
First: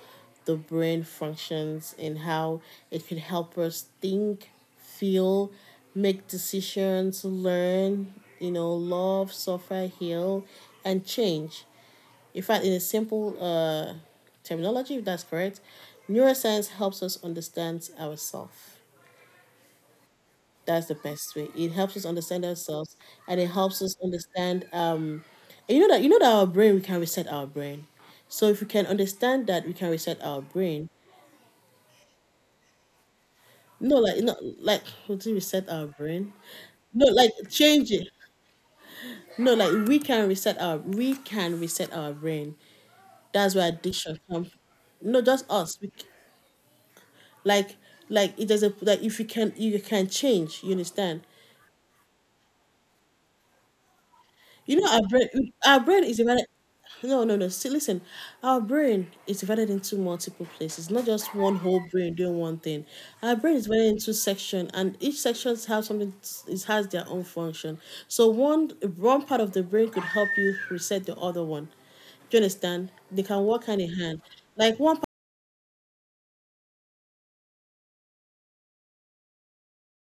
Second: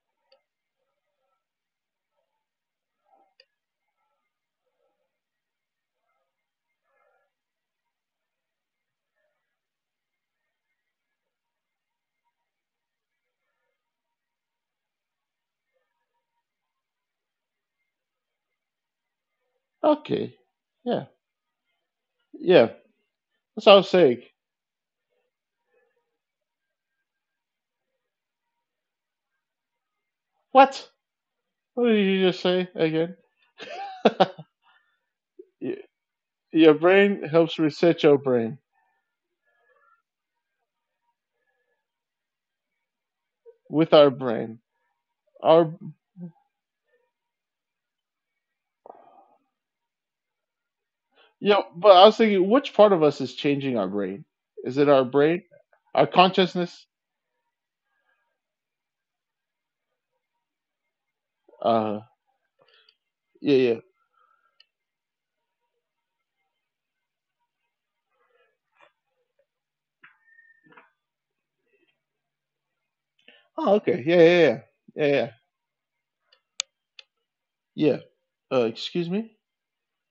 Speaker 1: the brain functions and how it can help us think, feel, make decisions, learn, you know, love, suffer, heal, and change. In fact, in a simple terminology, if that's correct, neuroscience helps us understand ourselves.
Speaker 2: okay,
Speaker 1: That's the
Speaker 2: yeah,
Speaker 1: best way. It helps us understand
Speaker 2: yeah.
Speaker 1: ourselves, and it
Speaker 2: That's what I
Speaker 1: helps
Speaker 2: was
Speaker 1: us
Speaker 2: saying.
Speaker 1: understand. And you know that our brain, we can reset our brain. So if we can understand that, we can reset our brain.
Speaker 2: What? What did you just say again?
Speaker 1: No, like not like how to reset our brain.
Speaker 2: Your
Speaker 1: No,
Speaker 2: brain
Speaker 1: like
Speaker 2: helps
Speaker 1: change
Speaker 2: reset
Speaker 1: it.
Speaker 2: your brain
Speaker 1: No, like we can reset our brain. That's where
Speaker 2: with our
Speaker 1: addiction comes.
Speaker 2: brain.
Speaker 1: No, just
Speaker 2: Our
Speaker 1: us. We, like like it doesn't like if you can, you can change, you understand,
Speaker 2: yeah, but I was thinking, which part of us is changing our brain?
Speaker 1: you
Speaker 2: Is it
Speaker 1: know,
Speaker 2: our brain,
Speaker 1: our brain
Speaker 2: our
Speaker 1: is divided.
Speaker 2: consciousness?
Speaker 1: No, see, listen, our brain is divided into multiple places, not just one whole
Speaker 2: Uh,
Speaker 1: brain doing one thing. Our brain
Speaker 2: yeah,
Speaker 1: is
Speaker 2: yeah.
Speaker 1: divided into section and each section has something, it has their own function. So one, part of the brain could help you reset the other one. Do you understand? They can work
Speaker 2: Oh,
Speaker 1: hand in
Speaker 2: okay, yeah,
Speaker 1: hand,
Speaker 2: yeah, yeah,
Speaker 1: like one part.
Speaker 2: yeah, yeah. Yeah. Excuse me.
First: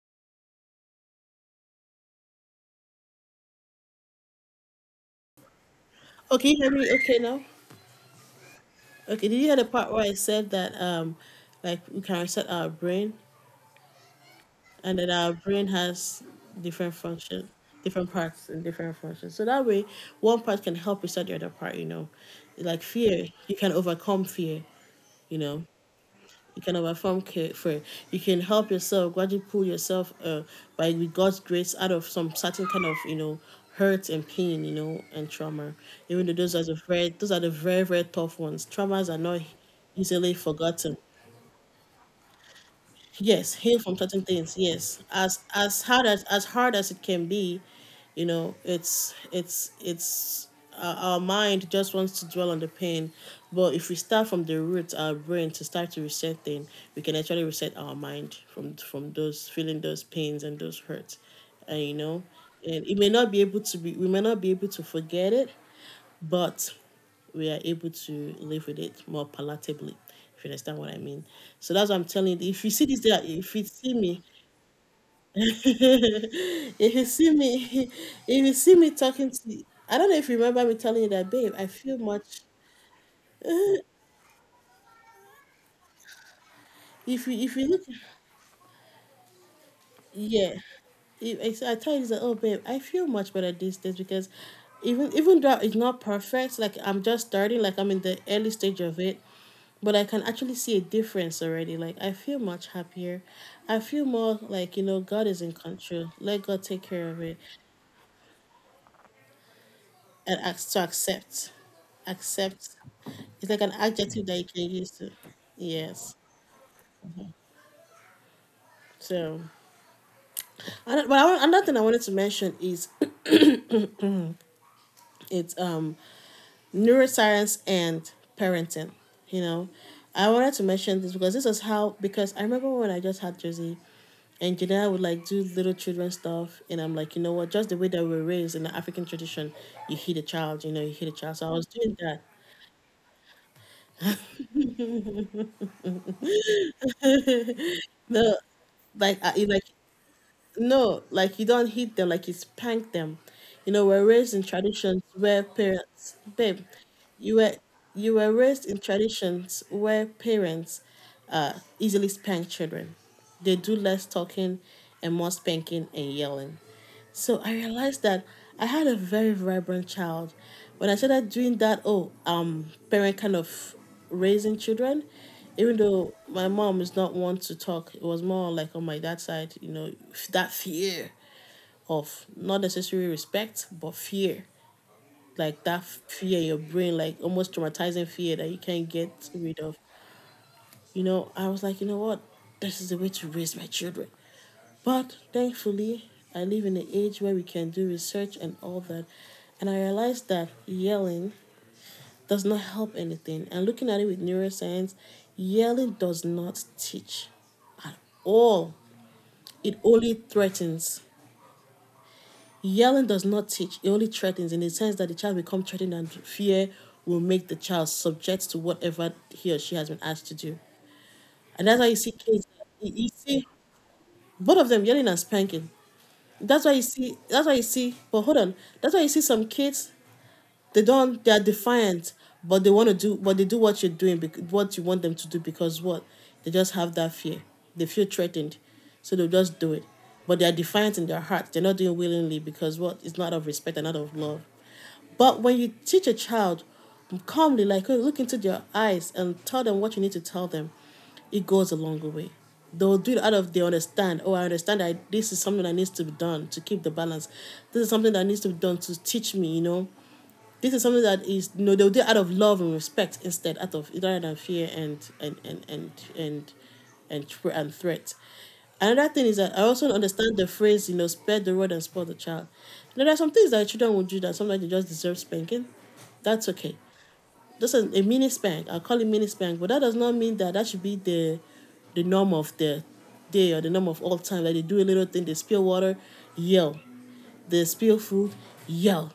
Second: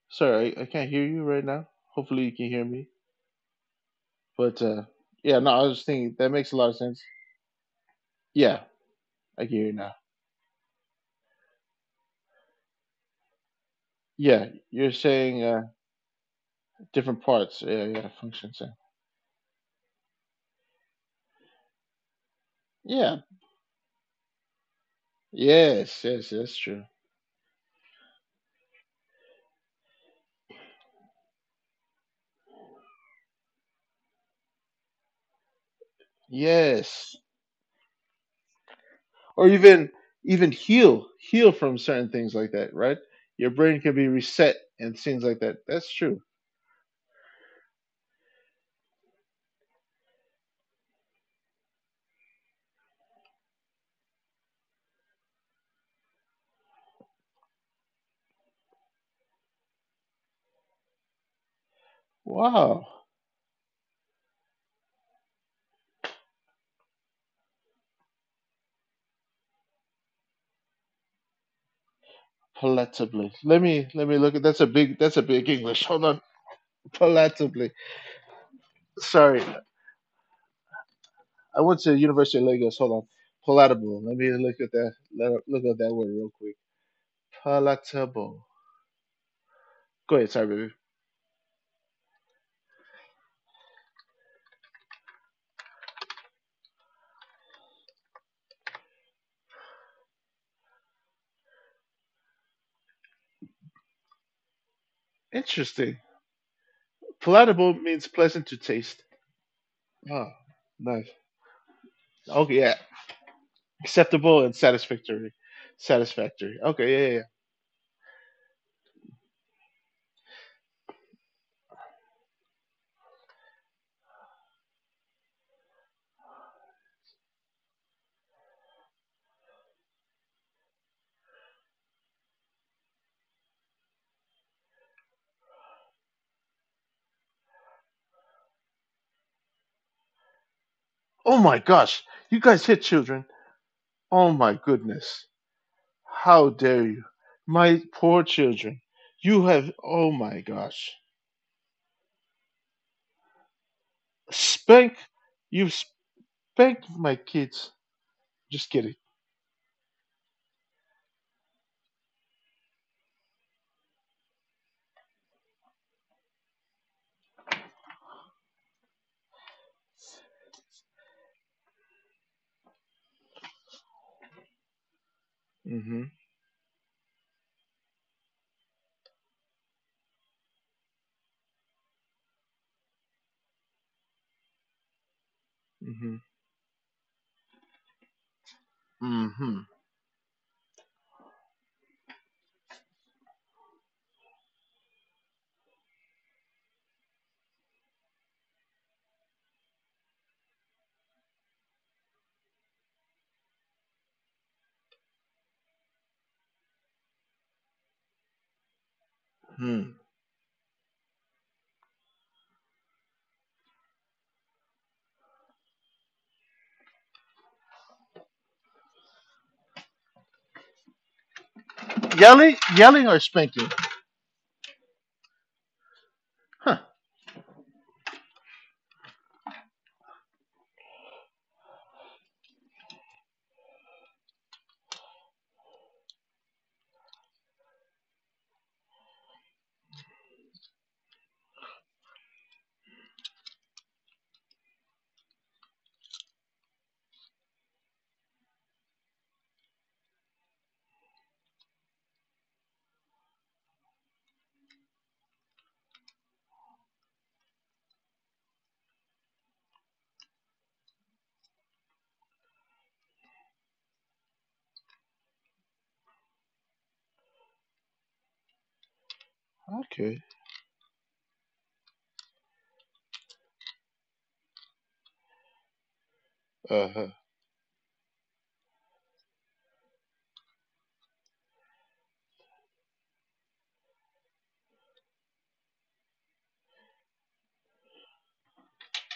Speaker 2: Sorry, I can't hear you right now. Hopefully, you can hear me. But yeah, no, I was just thinking that
Speaker 1: Okay,
Speaker 2: makes a
Speaker 1: you
Speaker 2: lot
Speaker 1: hear
Speaker 2: of
Speaker 1: me
Speaker 2: sense.
Speaker 1: okay now.
Speaker 2: Yeah,
Speaker 1: Okay, did
Speaker 2: I
Speaker 1: you
Speaker 2: can
Speaker 1: hear the
Speaker 2: hear you
Speaker 1: part
Speaker 2: now.
Speaker 1: where I said that, like we can reset our brain
Speaker 2: Yeah, you're
Speaker 1: and that our
Speaker 2: saying,
Speaker 1: brain has different
Speaker 2: different
Speaker 1: function,
Speaker 2: parts. Yeah, yeah,
Speaker 1: different parts
Speaker 2: functions.
Speaker 1: and
Speaker 2: Yeah.
Speaker 1: different functions? So that way one part can help reset the other part, you know. Like
Speaker 2: Yeah.
Speaker 1: fear, you can overcome fear, you know.
Speaker 2: Yes, yes, that's
Speaker 1: You can
Speaker 2: true.
Speaker 1: overcome fear. You can help yourself, gradually pull yourself by, with God's grace, out of some certain kind of, you know, hurt and pain, you know, and trauma. Even though
Speaker 2: Yes,
Speaker 1: those are the very, very tough ones. Traumas are not
Speaker 2: or even
Speaker 1: easily
Speaker 2: even
Speaker 1: forgotten.
Speaker 2: heal from certain things like that. Right, your
Speaker 1: Yes,
Speaker 2: brain
Speaker 1: heal
Speaker 2: can
Speaker 1: from
Speaker 2: be
Speaker 1: certain
Speaker 2: reset
Speaker 1: things,
Speaker 2: and
Speaker 1: yes,
Speaker 2: things like that.
Speaker 1: as
Speaker 2: That's
Speaker 1: hard
Speaker 2: true.
Speaker 1: as it can be. You know, it's our mind just wants to dwell on the pain, but if we start from the root, our brain, to start to reset things, we can actually reset our mind from those feeling, those pains and those hurts, and you know,
Speaker 2: Wow,
Speaker 1: and it may not be able to be we may not be able to forget it, but we are able to live with it more palatably, if you understand what I mean. So that's what I'm telling you. If you see
Speaker 2: palatably.
Speaker 1: if you see
Speaker 2: Let me
Speaker 1: me,
Speaker 2: look at that's a big English. Hold on,
Speaker 1: if you see me,
Speaker 2: palatably.
Speaker 1: if you see me talking
Speaker 2: Sorry,
Speaker 1: to, I don't know if you remember me telling you that, babe,
Speaker 2: I
Speaker 1: I
Speaker 2: went
Speaker 1: feel
Speaker 2: to University
Speaker 1: much.
Speaker 2: of Lagos. Hold on, palatable. Let me look at that. Let, look at that word real quick.
Speaker 1: If you look.
Speaker 2: Palatable. Go ahead. Sorry,
Speaker 1: Yeah.
Speaker 2: baby.
Speaker 1: It, it's- I tell you, that, oh babe, I feel much better these days, because even, though it's not perfect, like I'm just starting, like I'm in the early stage of it, but I can actually see a difference already. Like I feel much happier. I feel more like, you know, God is in
Speaker 2: Interesting.
Speaker 1: control. Let God take care of it
Speaker 2: Palatable means pleasant to taste. Oh,
Speaker 1: and ask to
Speaker 2: nice.
Speaker 1: accept,
Speaker 2: Okay,
Speaker 1: accept.
Speaker 2: yeah.
Speaker 1: It's like an adjective that you
Speaker 2: Acceptable and
Speaker 1: can use to.
Speaker 2: satisfactory.
Speaker 1: Yes.
Speaker 2: Satisfactory. Okay, yeah, yeah, yeah.
Speaker 1: So, and, but I, want- another thing I wanted to mention is it's neuroscience and parenting. You know, I wanted to mention this because this is how, because I remember when I just had Josie, and Janelle would like do little children stuff, and I'm like, you know what, just the way that we're raised in the African tradition, you hit a child, you know, you hit a
Speaker 2: Oh
Speaker 1: child. So I
Speaker 2: my
Speaker 1: was doing
Speaker 2: gosh.
Speaker 1: that.
Speaker 2: You guys hit children. Oh my goodness. How dare you? My poor
Speaker 1: The,
Speaker 2: children.
Speaker 1: like I,
Speaker 2: You
Speaker 1: like,
Speaker 2: have, oh my gosh.
Speaker 1: no, like you don't hit them, like you spank them. You know, we're raised in
Speaker 2: Spank.
Speaker 1: traditions where
Speaker 2: You've
Speaker 1: parents, babe,
Speaker 2: spanked my
Speaker 1: you were
Speaker 2: kids.
Speaker 1: you were raised
Speaker 2: Just
Speaker 1: in
Speaker 2: kidding.
Speaker 1: traditions where parents easily spank children. They do less talking and more spanking and yelling. So I realized that I had a very vibrant child. When I started doing that, oh, parent, kind of raising children, even
Speaker 2: Mm-hmm.
Speaker 1: though my mom is not one to talk, it was more like on my dad's side, you know, f- that fear of not necessarily respect, but fear. Like that
Speaker 2: Mm-hmm.
Speaker 1: fear in your brain, like almost traumatizing fear that you can't get
Speaker 2: Mm-hmm.
Speaker 1: rid of. You know, I was like, you know what? This is the way to raise my children. But thankfully, I live in an age where we can do research and all that. And I realized that yelling does not help anything. And looking at it with neuroscience, yelling does not teach at all. It
Speaker 2: Hmm.
Speaker 1: only threatens. Yelling does not teach, it only threatens, in the sense that the child becomes threatened, and fear will make the child subject to whatever he or she has been asked to do. And that's why you see kids,
Speaker 2: Yelling,
Speaker 1: you you
Speaker 2: yelling, or
Speaker 1: see
Speaker 2: spanking?
Speaker 1: both of them, yelling and spanking. That's why
Speaker 2: Huh.
Speaker 1: you see that's why you see But hold on, that's why you see some kids, they don't they are defiant, but they want to do, but they do what you're doing, what you want them to do, because what, they just have that fear, they feel threatened, so they'll just do it, but they are defiant in their hearts. They're not doing willingly, because what, it's not of respect and not of love. But when you teach a child calmly, like look into their eyes and tell them what you need to tell them, it goes a long way. They'll do it out of, they understand, oh, I understand that this is something that needs to be done to keep the balance, this is something that needs to be done to teach me, you know, this is something that is, you know, they'll do out of love and respect, instead out of, rather than fear and and threat. Another thing is that I also
Speaker 2: Okay.
Speaker 1: understand the phrase, you know, spare the rod and spoil the child. Now, there are some things that children will do that sometimes they just deserve spanking. That's okay.
Speaker 2: Uh
Speaker 1: This a mini spank, I'll call it mini spank, but that does not mean that that should be the norm of the day or the norm of all time. Like they do a little thing, they spill water, yell. They spill food, yell.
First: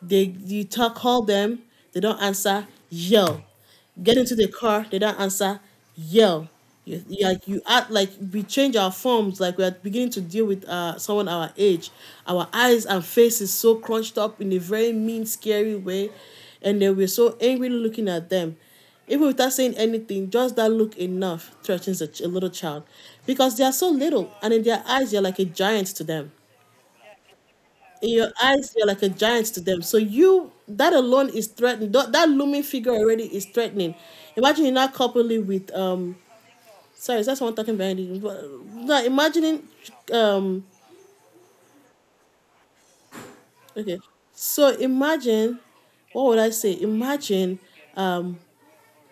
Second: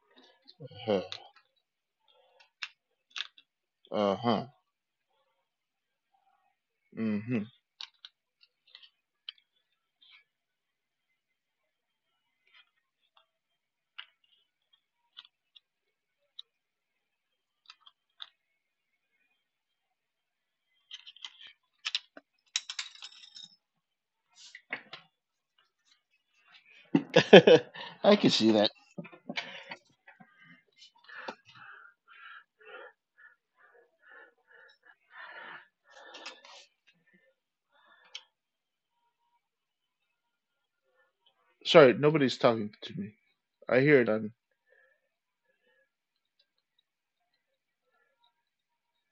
Speaker 1: They, you talk,
Speaker 2: huh.
Speaker 1: call them, they don't answer, yell.
Speaker 2: Uh
Speaker 1: Get into the
Speaker 2: huh.
Speaker 1: car, they don't answer, yell. You-
Speaker 2: Mm-hmm.
Speaker 1: like you act like we change our forms, like we are beginning to deal with someone our age. Our eyes and face is so crunched up in a very mean, scary way, and then we're so angry looking at them, even without saying anything, just that look enough threatens a, ch- a little child, because they are so little, and in their eyes, you're like a giant to them, in
Speaker 2: I
Speaker 1: your
Speaker 2: can see that.
Speaker 1: eyes you're like a giant to them, so you, that alone is threatening, that, that looming figure already is threatening. Imagine you're not coupling it with sorry, is that someone talking behind you? But- no, imagining, um
Speaker 2: Sorry, nobody's talking to me. I
Speaker 1: okay,
Speaker 2: hear it on.
Speaker 1: so imagine, what would I say imagine, um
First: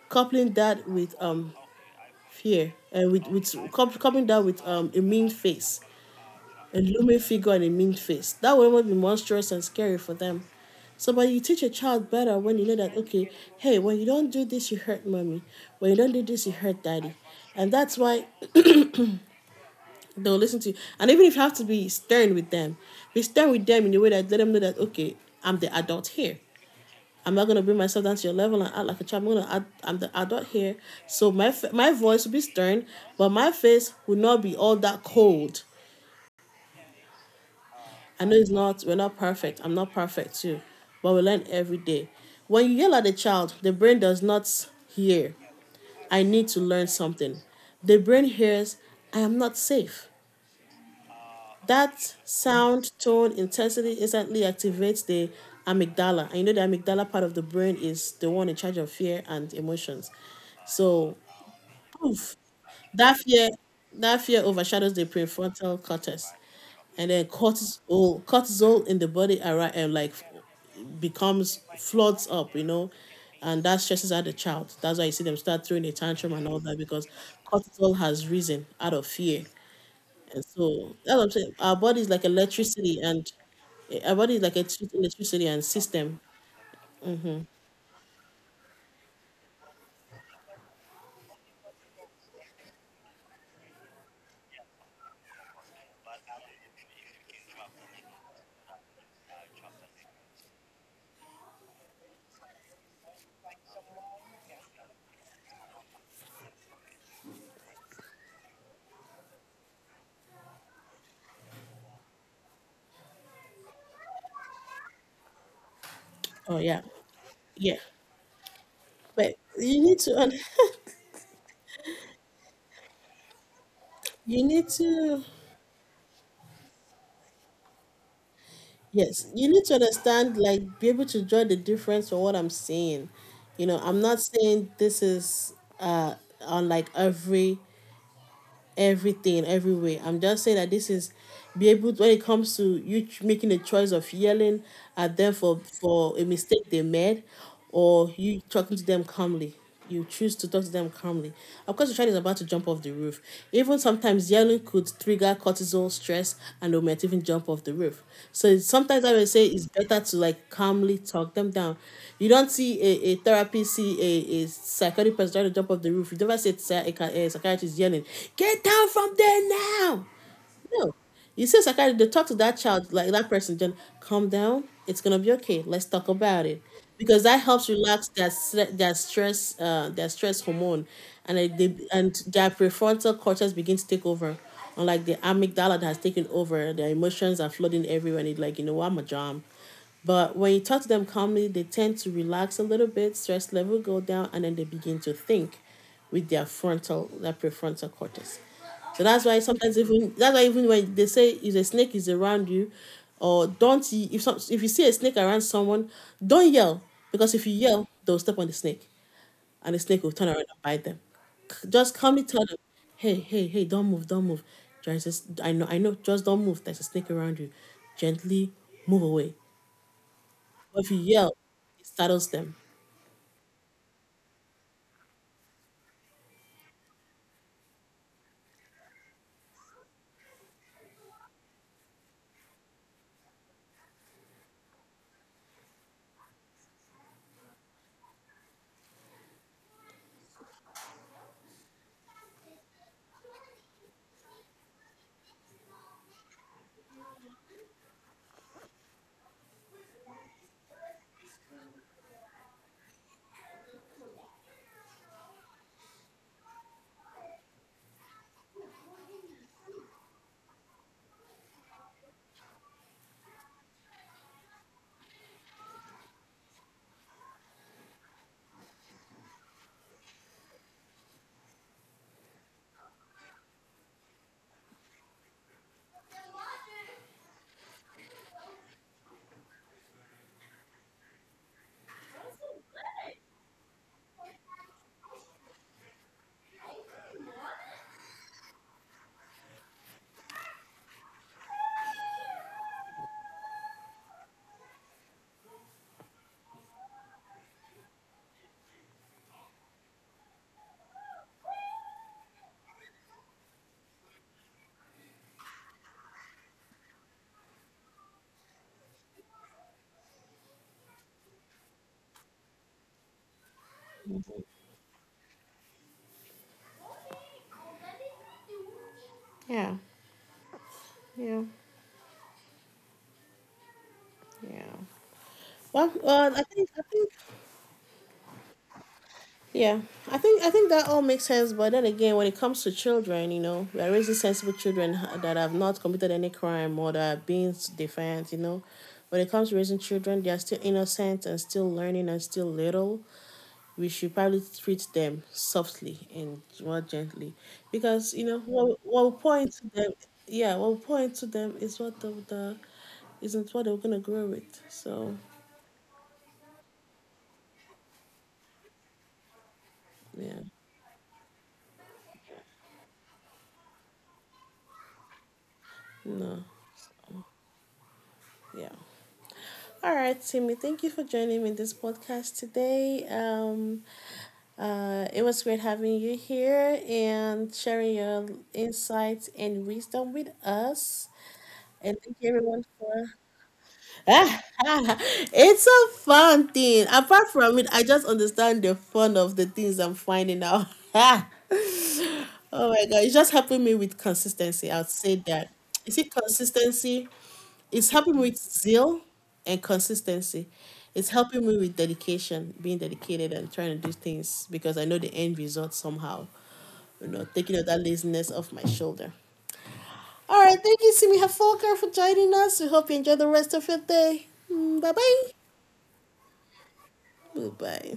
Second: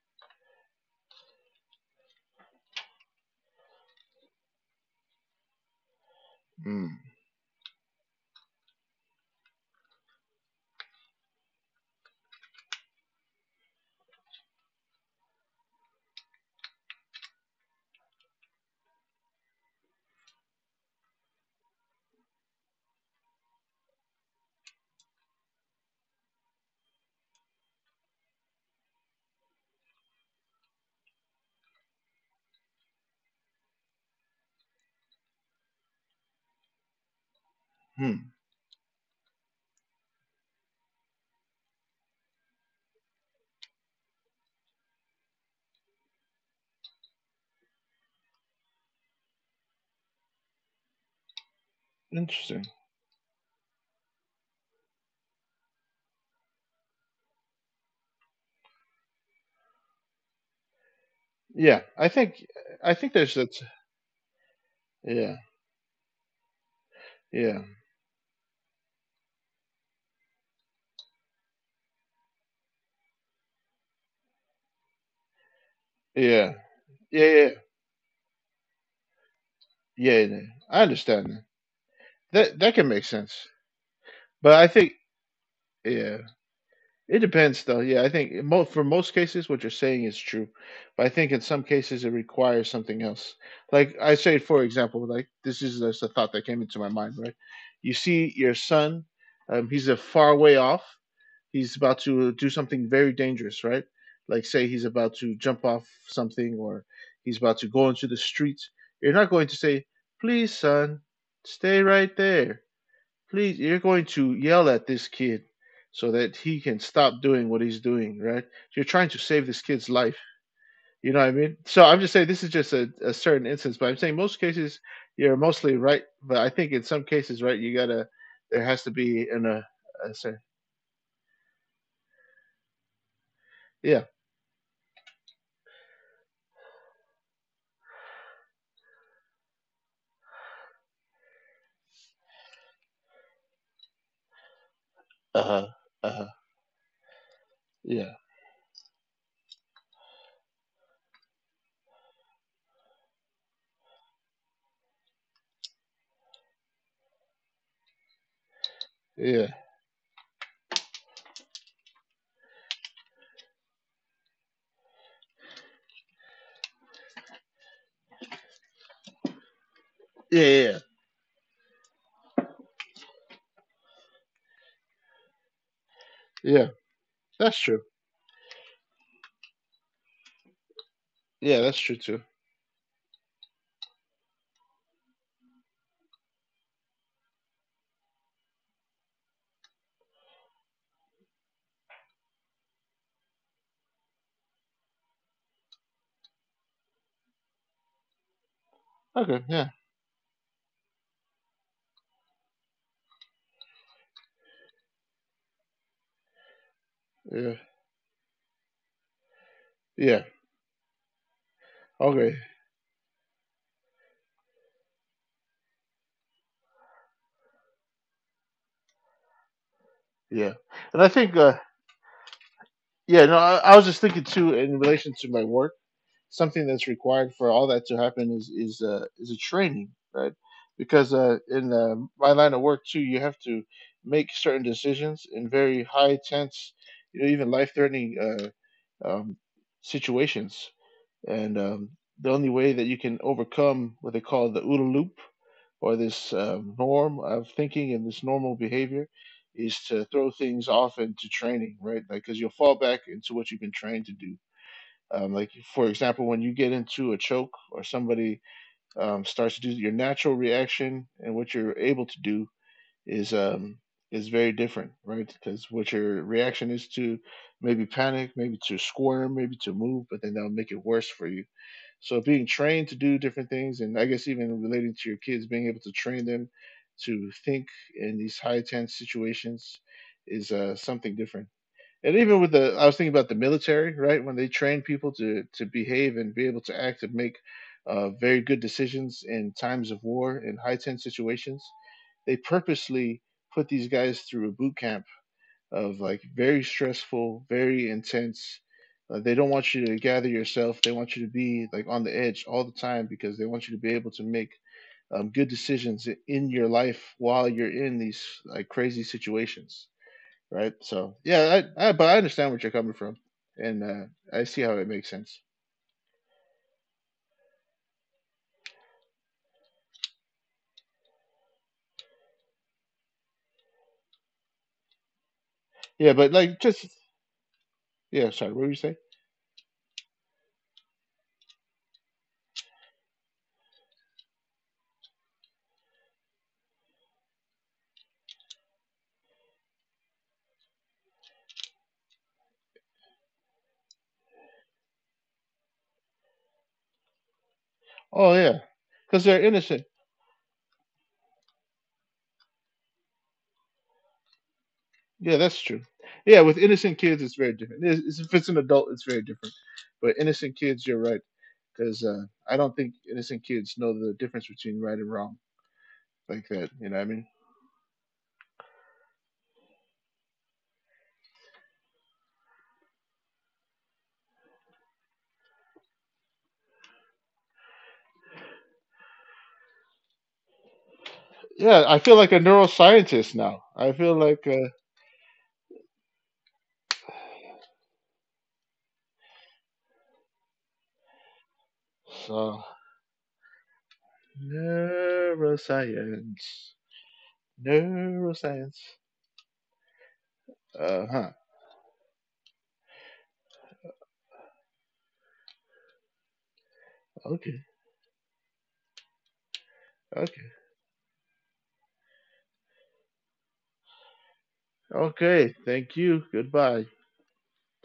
Speaker 1: coupling that with fear and with, coupling that with a mean face, a
Speaker 2: Hmm.
Speaker 1: looming figure and a mean face. That would even be monstrous and scary for them. So, but you teach a child better when you know that, okay, hey, when you don't do this, you hurt mommy. When you don't do this, you hurt daddy. And that's why they'll listen to you. And even if you have to be stern with them, be stern with them in a way that let them know that, okay, I'm the adult here. I'm not going to bring myself down to your level and act like a child. I'm, gonna, act- I'm the adult here. So my voice will be stern, but my face will not be all that cold. I know
Speaker 2: Hmm.
Speaker 1: it's not, we're not perfect. I'm not perfect too, but we learn every day. When you yell at a child, the brain does not hear, I need to learn something. The brain hears, I am not safe. That
Speaker 2: Interesting.
Speaker 1: sound, tone, intensity instantly activates the amygdala. And you know, the amygdala part of the brain is the one in charge of fear and emotions. So,
Speaker 2: Yeah,
Speaker 1: poof,
Speaker 2: I
Speaker 1: that
Speaker 2: think there's
Speaker 1: fear,
Speaker 2: that.
Speaker 1: that fear overshadows the
Speaker 2: Yeah,
Speaker 1: prefrontal cortex, and then
Speaker 2: yeah,
Speaker 1: cortisol, cortisol in the body, are like becomes floods up, you know, and that stresses out the child. That's why you see them start throwing a tantrum and all
Speaker 2: yeah,
Speaker 1: that, because
Speaker 2: yeah, yeah,
Speaker 1: cortisol has risen out of fear.
Speaker 2: yeah.
Speaker 1: And
Speaker 2: Yeah. I
Speaker 1: so that's what I'm
Speaker 2: understand that.
Speaker 1: saying. Our body is like
Speaker 2: That that can
Speaker 1: electricity
Speaker 2: make
Speaker 1: and,
Speaker 2: sense,
Speaker 1: eh, our body is like
Speaker 2: but
Speaker 1: a
Speaker 2: I
Speaker 1: t-
Speaker 2: think,
Speaker 1: electricity and system.
Speaker 2: yeah, it depends though. Yeah, I think for most cases what you're saying is true, but I think in some cases it requires something else. Like I say, for example, like this is just a thought that came into my mind. Right, you see your son, he's a far way off, he's about to do something very dangerous, right? Like say he's about to jump off something or he's about to go into the street. You're not going to say, "Please, son, stay right there." Please, you're going to yell at this kid so that
Speaker 1: Oh
Speaker 2: he
Speaker 1: yeah.
Speaker 2: can stop doing what
Speaker 1: Yeah.
Speaker 2: he's doing, right? You're trying to
Speaker 1: But
Speaker 2: save this
Speaker 1: you need
Speaker 2: kid's
Speaker 1: to
Speaker 2: life.
Speaker 1: un-
Speaker 2: You know what I mean? So I'm just saying this is just a certain instance, but I'm saying
Speaker 1: you
Speaker 2: most
Speaker 1: need
Speaker 2: cases
Speaker 1: to,
Speaker 2: you're mostly right, but I think in some cases, right, you gotta there has to
Speaker 1: yes,
Speaker 2: be
Speaker 1: you
Speaker 2: an
Speaker 1: need to understand,
Speaker 2: sorry,
Speaker 1: like, be able to draw the difference for what I'm saying. You know, I'm
Speaker 2: yeah,
Speaker 1: not saying this is uh on, like, every, every way. I'm just saying that this is, be able to, when it comes to you, ch- making a choice of yelling at them
Speaker 2: uh
Speaker 1: for,
Speaker 2: huh, uh
Speaker 1: a
Speaker 2: huh.
Speaker 1: mistake they made, or
Speaker 2: Yeah.
Speaker 1: you talking to them calmly. You choose to talk to them calmly. Of course, the child is about to jump off the roof. Even sometimes yelling could trigger cortisol stress, and they might even jump off the roof. So it's- sometimes I would say
Speaker 2: Yeah.
Speaker 1: it's better to like calmly talk them down. You don't see a therapist see a psychotic person trying to jump off the roof. You never see a, psy- a, ca- a psychiatrist yelling, "Get down from there now!"
Speaker 2: Yeah. Yeah.
Speaker 1: No. You see a psychiatrist, they talk to that child, like that person, then calm down. It's gonna be okay. Let's talk about it.
Speaker 2: Yeah.
Speaker 1: Because that helps
Speaker 2: That's true.
Speaker 1: relax their stre- their stress hormone, and it,
Speaker 2: Yeah,
Speaker 1: they,
Speaker 2: that's true
Speaker 1: and
Speaker 2: too.
Speaker 1: their prefrontal cortex begins to take over, unlike the amygdala that has taken over. Their emotions are flooding everywhere. And it, like, you know, I'm a jam. But when you talk to them calmly, they tend to relax a little bit, stress level go down, and then they begin to think with their frontal, their prefrontal cortex. So that's why
Speaker 2: Okay.
Speaker 1: sometimes,
Speaker 2: Yeah.
Speaker 1: even that's why even when they say if a snake is around you, or don't y- if some, if you see a snake around someone, don't yell, because if you
Speaker 2: Yeah.
Speaker 1: yell, they'll step on the snake and the snake will turn
Speaker 2: Yeah.
Speaker 1: around and bite them. C- Just calmly tell
Speaker 2: Okay.
Speaker 1: them, hey, hey, hey, don't move, don't move. There's a s- I know, just don't move. There's a snake around you. Gently move away.
Speaker 2: Yeah.
Speaker 1: But if you
Speaker 2: And I
Speaker 1: yell,
Speaker 2: think,
Speaker 1: it startles them.
Speaker 2: yeah, no, I was just thinking too in relation to my work. Something that's required for all that to happen is is a training, right? Because in my line of work too, you have to make certain decisions in very high tense, you know, even life threatening, um, situations. And the only way that you can overcome what they call the OODA loop or this, norm of thinking and this normal behavior is to throw things off into training, right? Like, because you'll fall back into what you've been trained to do. Like, for example, when you get into a choke or somebody, starts to do your natural reaction and what you're able to do is um is very different, right? Because what your reaction is to maybe panic, maybe to squirm, maybe to move, but then that'll make it worse for you. So being trained to do different things, and I guess even relating to your kids, being able to train them to think in these high tense situations is something different. And even with the I was thinking about the military, right? When they train people to behave and be able to act and make very good decisions in times of war in high tense situations, they purposely put these guys through a boot camp of like very stressful, very intense, they don't want you to gather yourself. They want you to be like on the edge all the time because they want you to be able to make, good decisions in your life while you're in these like crazy situations, right? So yeah, I but I understand what you're coming from, and I see how it makes sense.
Speaker 1: Yeah. Yeah. Yeah. Well,
Speaker 2: Yeah, but
Speaker 1: I
Speaker 2: like
Speaker 1: think
Speaker 2: just yeah, sorry, what were you saying?
Speaker 1: yeah, I think that all makes sense. But then again, when it comes to children, you know, we are raising sensible children, ha- that have not committed any crime or that are being s- defiant. You know, when it comes to raising children, they are still innocent and still learning and still little. We should probably treat them softly and more gently, because you know
Speaker 2: Oh yeah,
Speaker 1: what we
Speaker 2: because
Speaker 1: pour
Speaker 2: they're
Speaker 1: into
Speaker 2: innocent.
Speaker 1: them, yeah, what we pour into them is what the isn't what they're gonna grow with, so
Speaker 2: Yeah, that's true. Yeah, with innocent kids, it's very different. It's- if it's an adult, it's very different. But
Speaker 1: yeah.
Speaker 2: innocent kids, you're right, because I don't think innocent kids know the difference between right and wrong
Speaker 1: No.
Speaker 2: like that. You know what I mean?
Speaker 1: Yeah. All right, Timmy, thank you for joining me in this podcast today. It was great having you here and sharing your insights and wisdom with us.
Speaker 2: Yeah,
Speaker 1: And
Speaker 2: I
Speaker 1: thank
Speaker 2: feel
Speaker 1: you
Speaker 2: like a
Speaker 1: everyone for,
Speaker 2: neuroscientist now. I feel like
Speaker 1: it's a fun thing. Apart from it, I just understand the fun of the things I'm finding out. oh my
Speaker 2: so
Speaker 1: god, it's just helping me with consistency. I'd say that. Is it
Speaker 2: neuroscience,
Speaker 1: consistency? It's helping me with zeal
Speaker 2: neuroscience.
Speaker 1: and consistency. It's
Speaker 2: Uh huh.
Speaker 1: helping me with dedication, being dedicated and trying to do things because I know the end result somehow. You know, taking all
Speaker 2: Okay.
Speaker 1: that laziness off my shoulder. All right,
Speaker 2: Okay.
Speaker 1: thank you, Simi Hafolker, for joining us. We hope you enjoy the rest of your day. Bye bye.
Speaker 2: Okay. Thank you. Goodbye.
Speaker 1: Bye bye.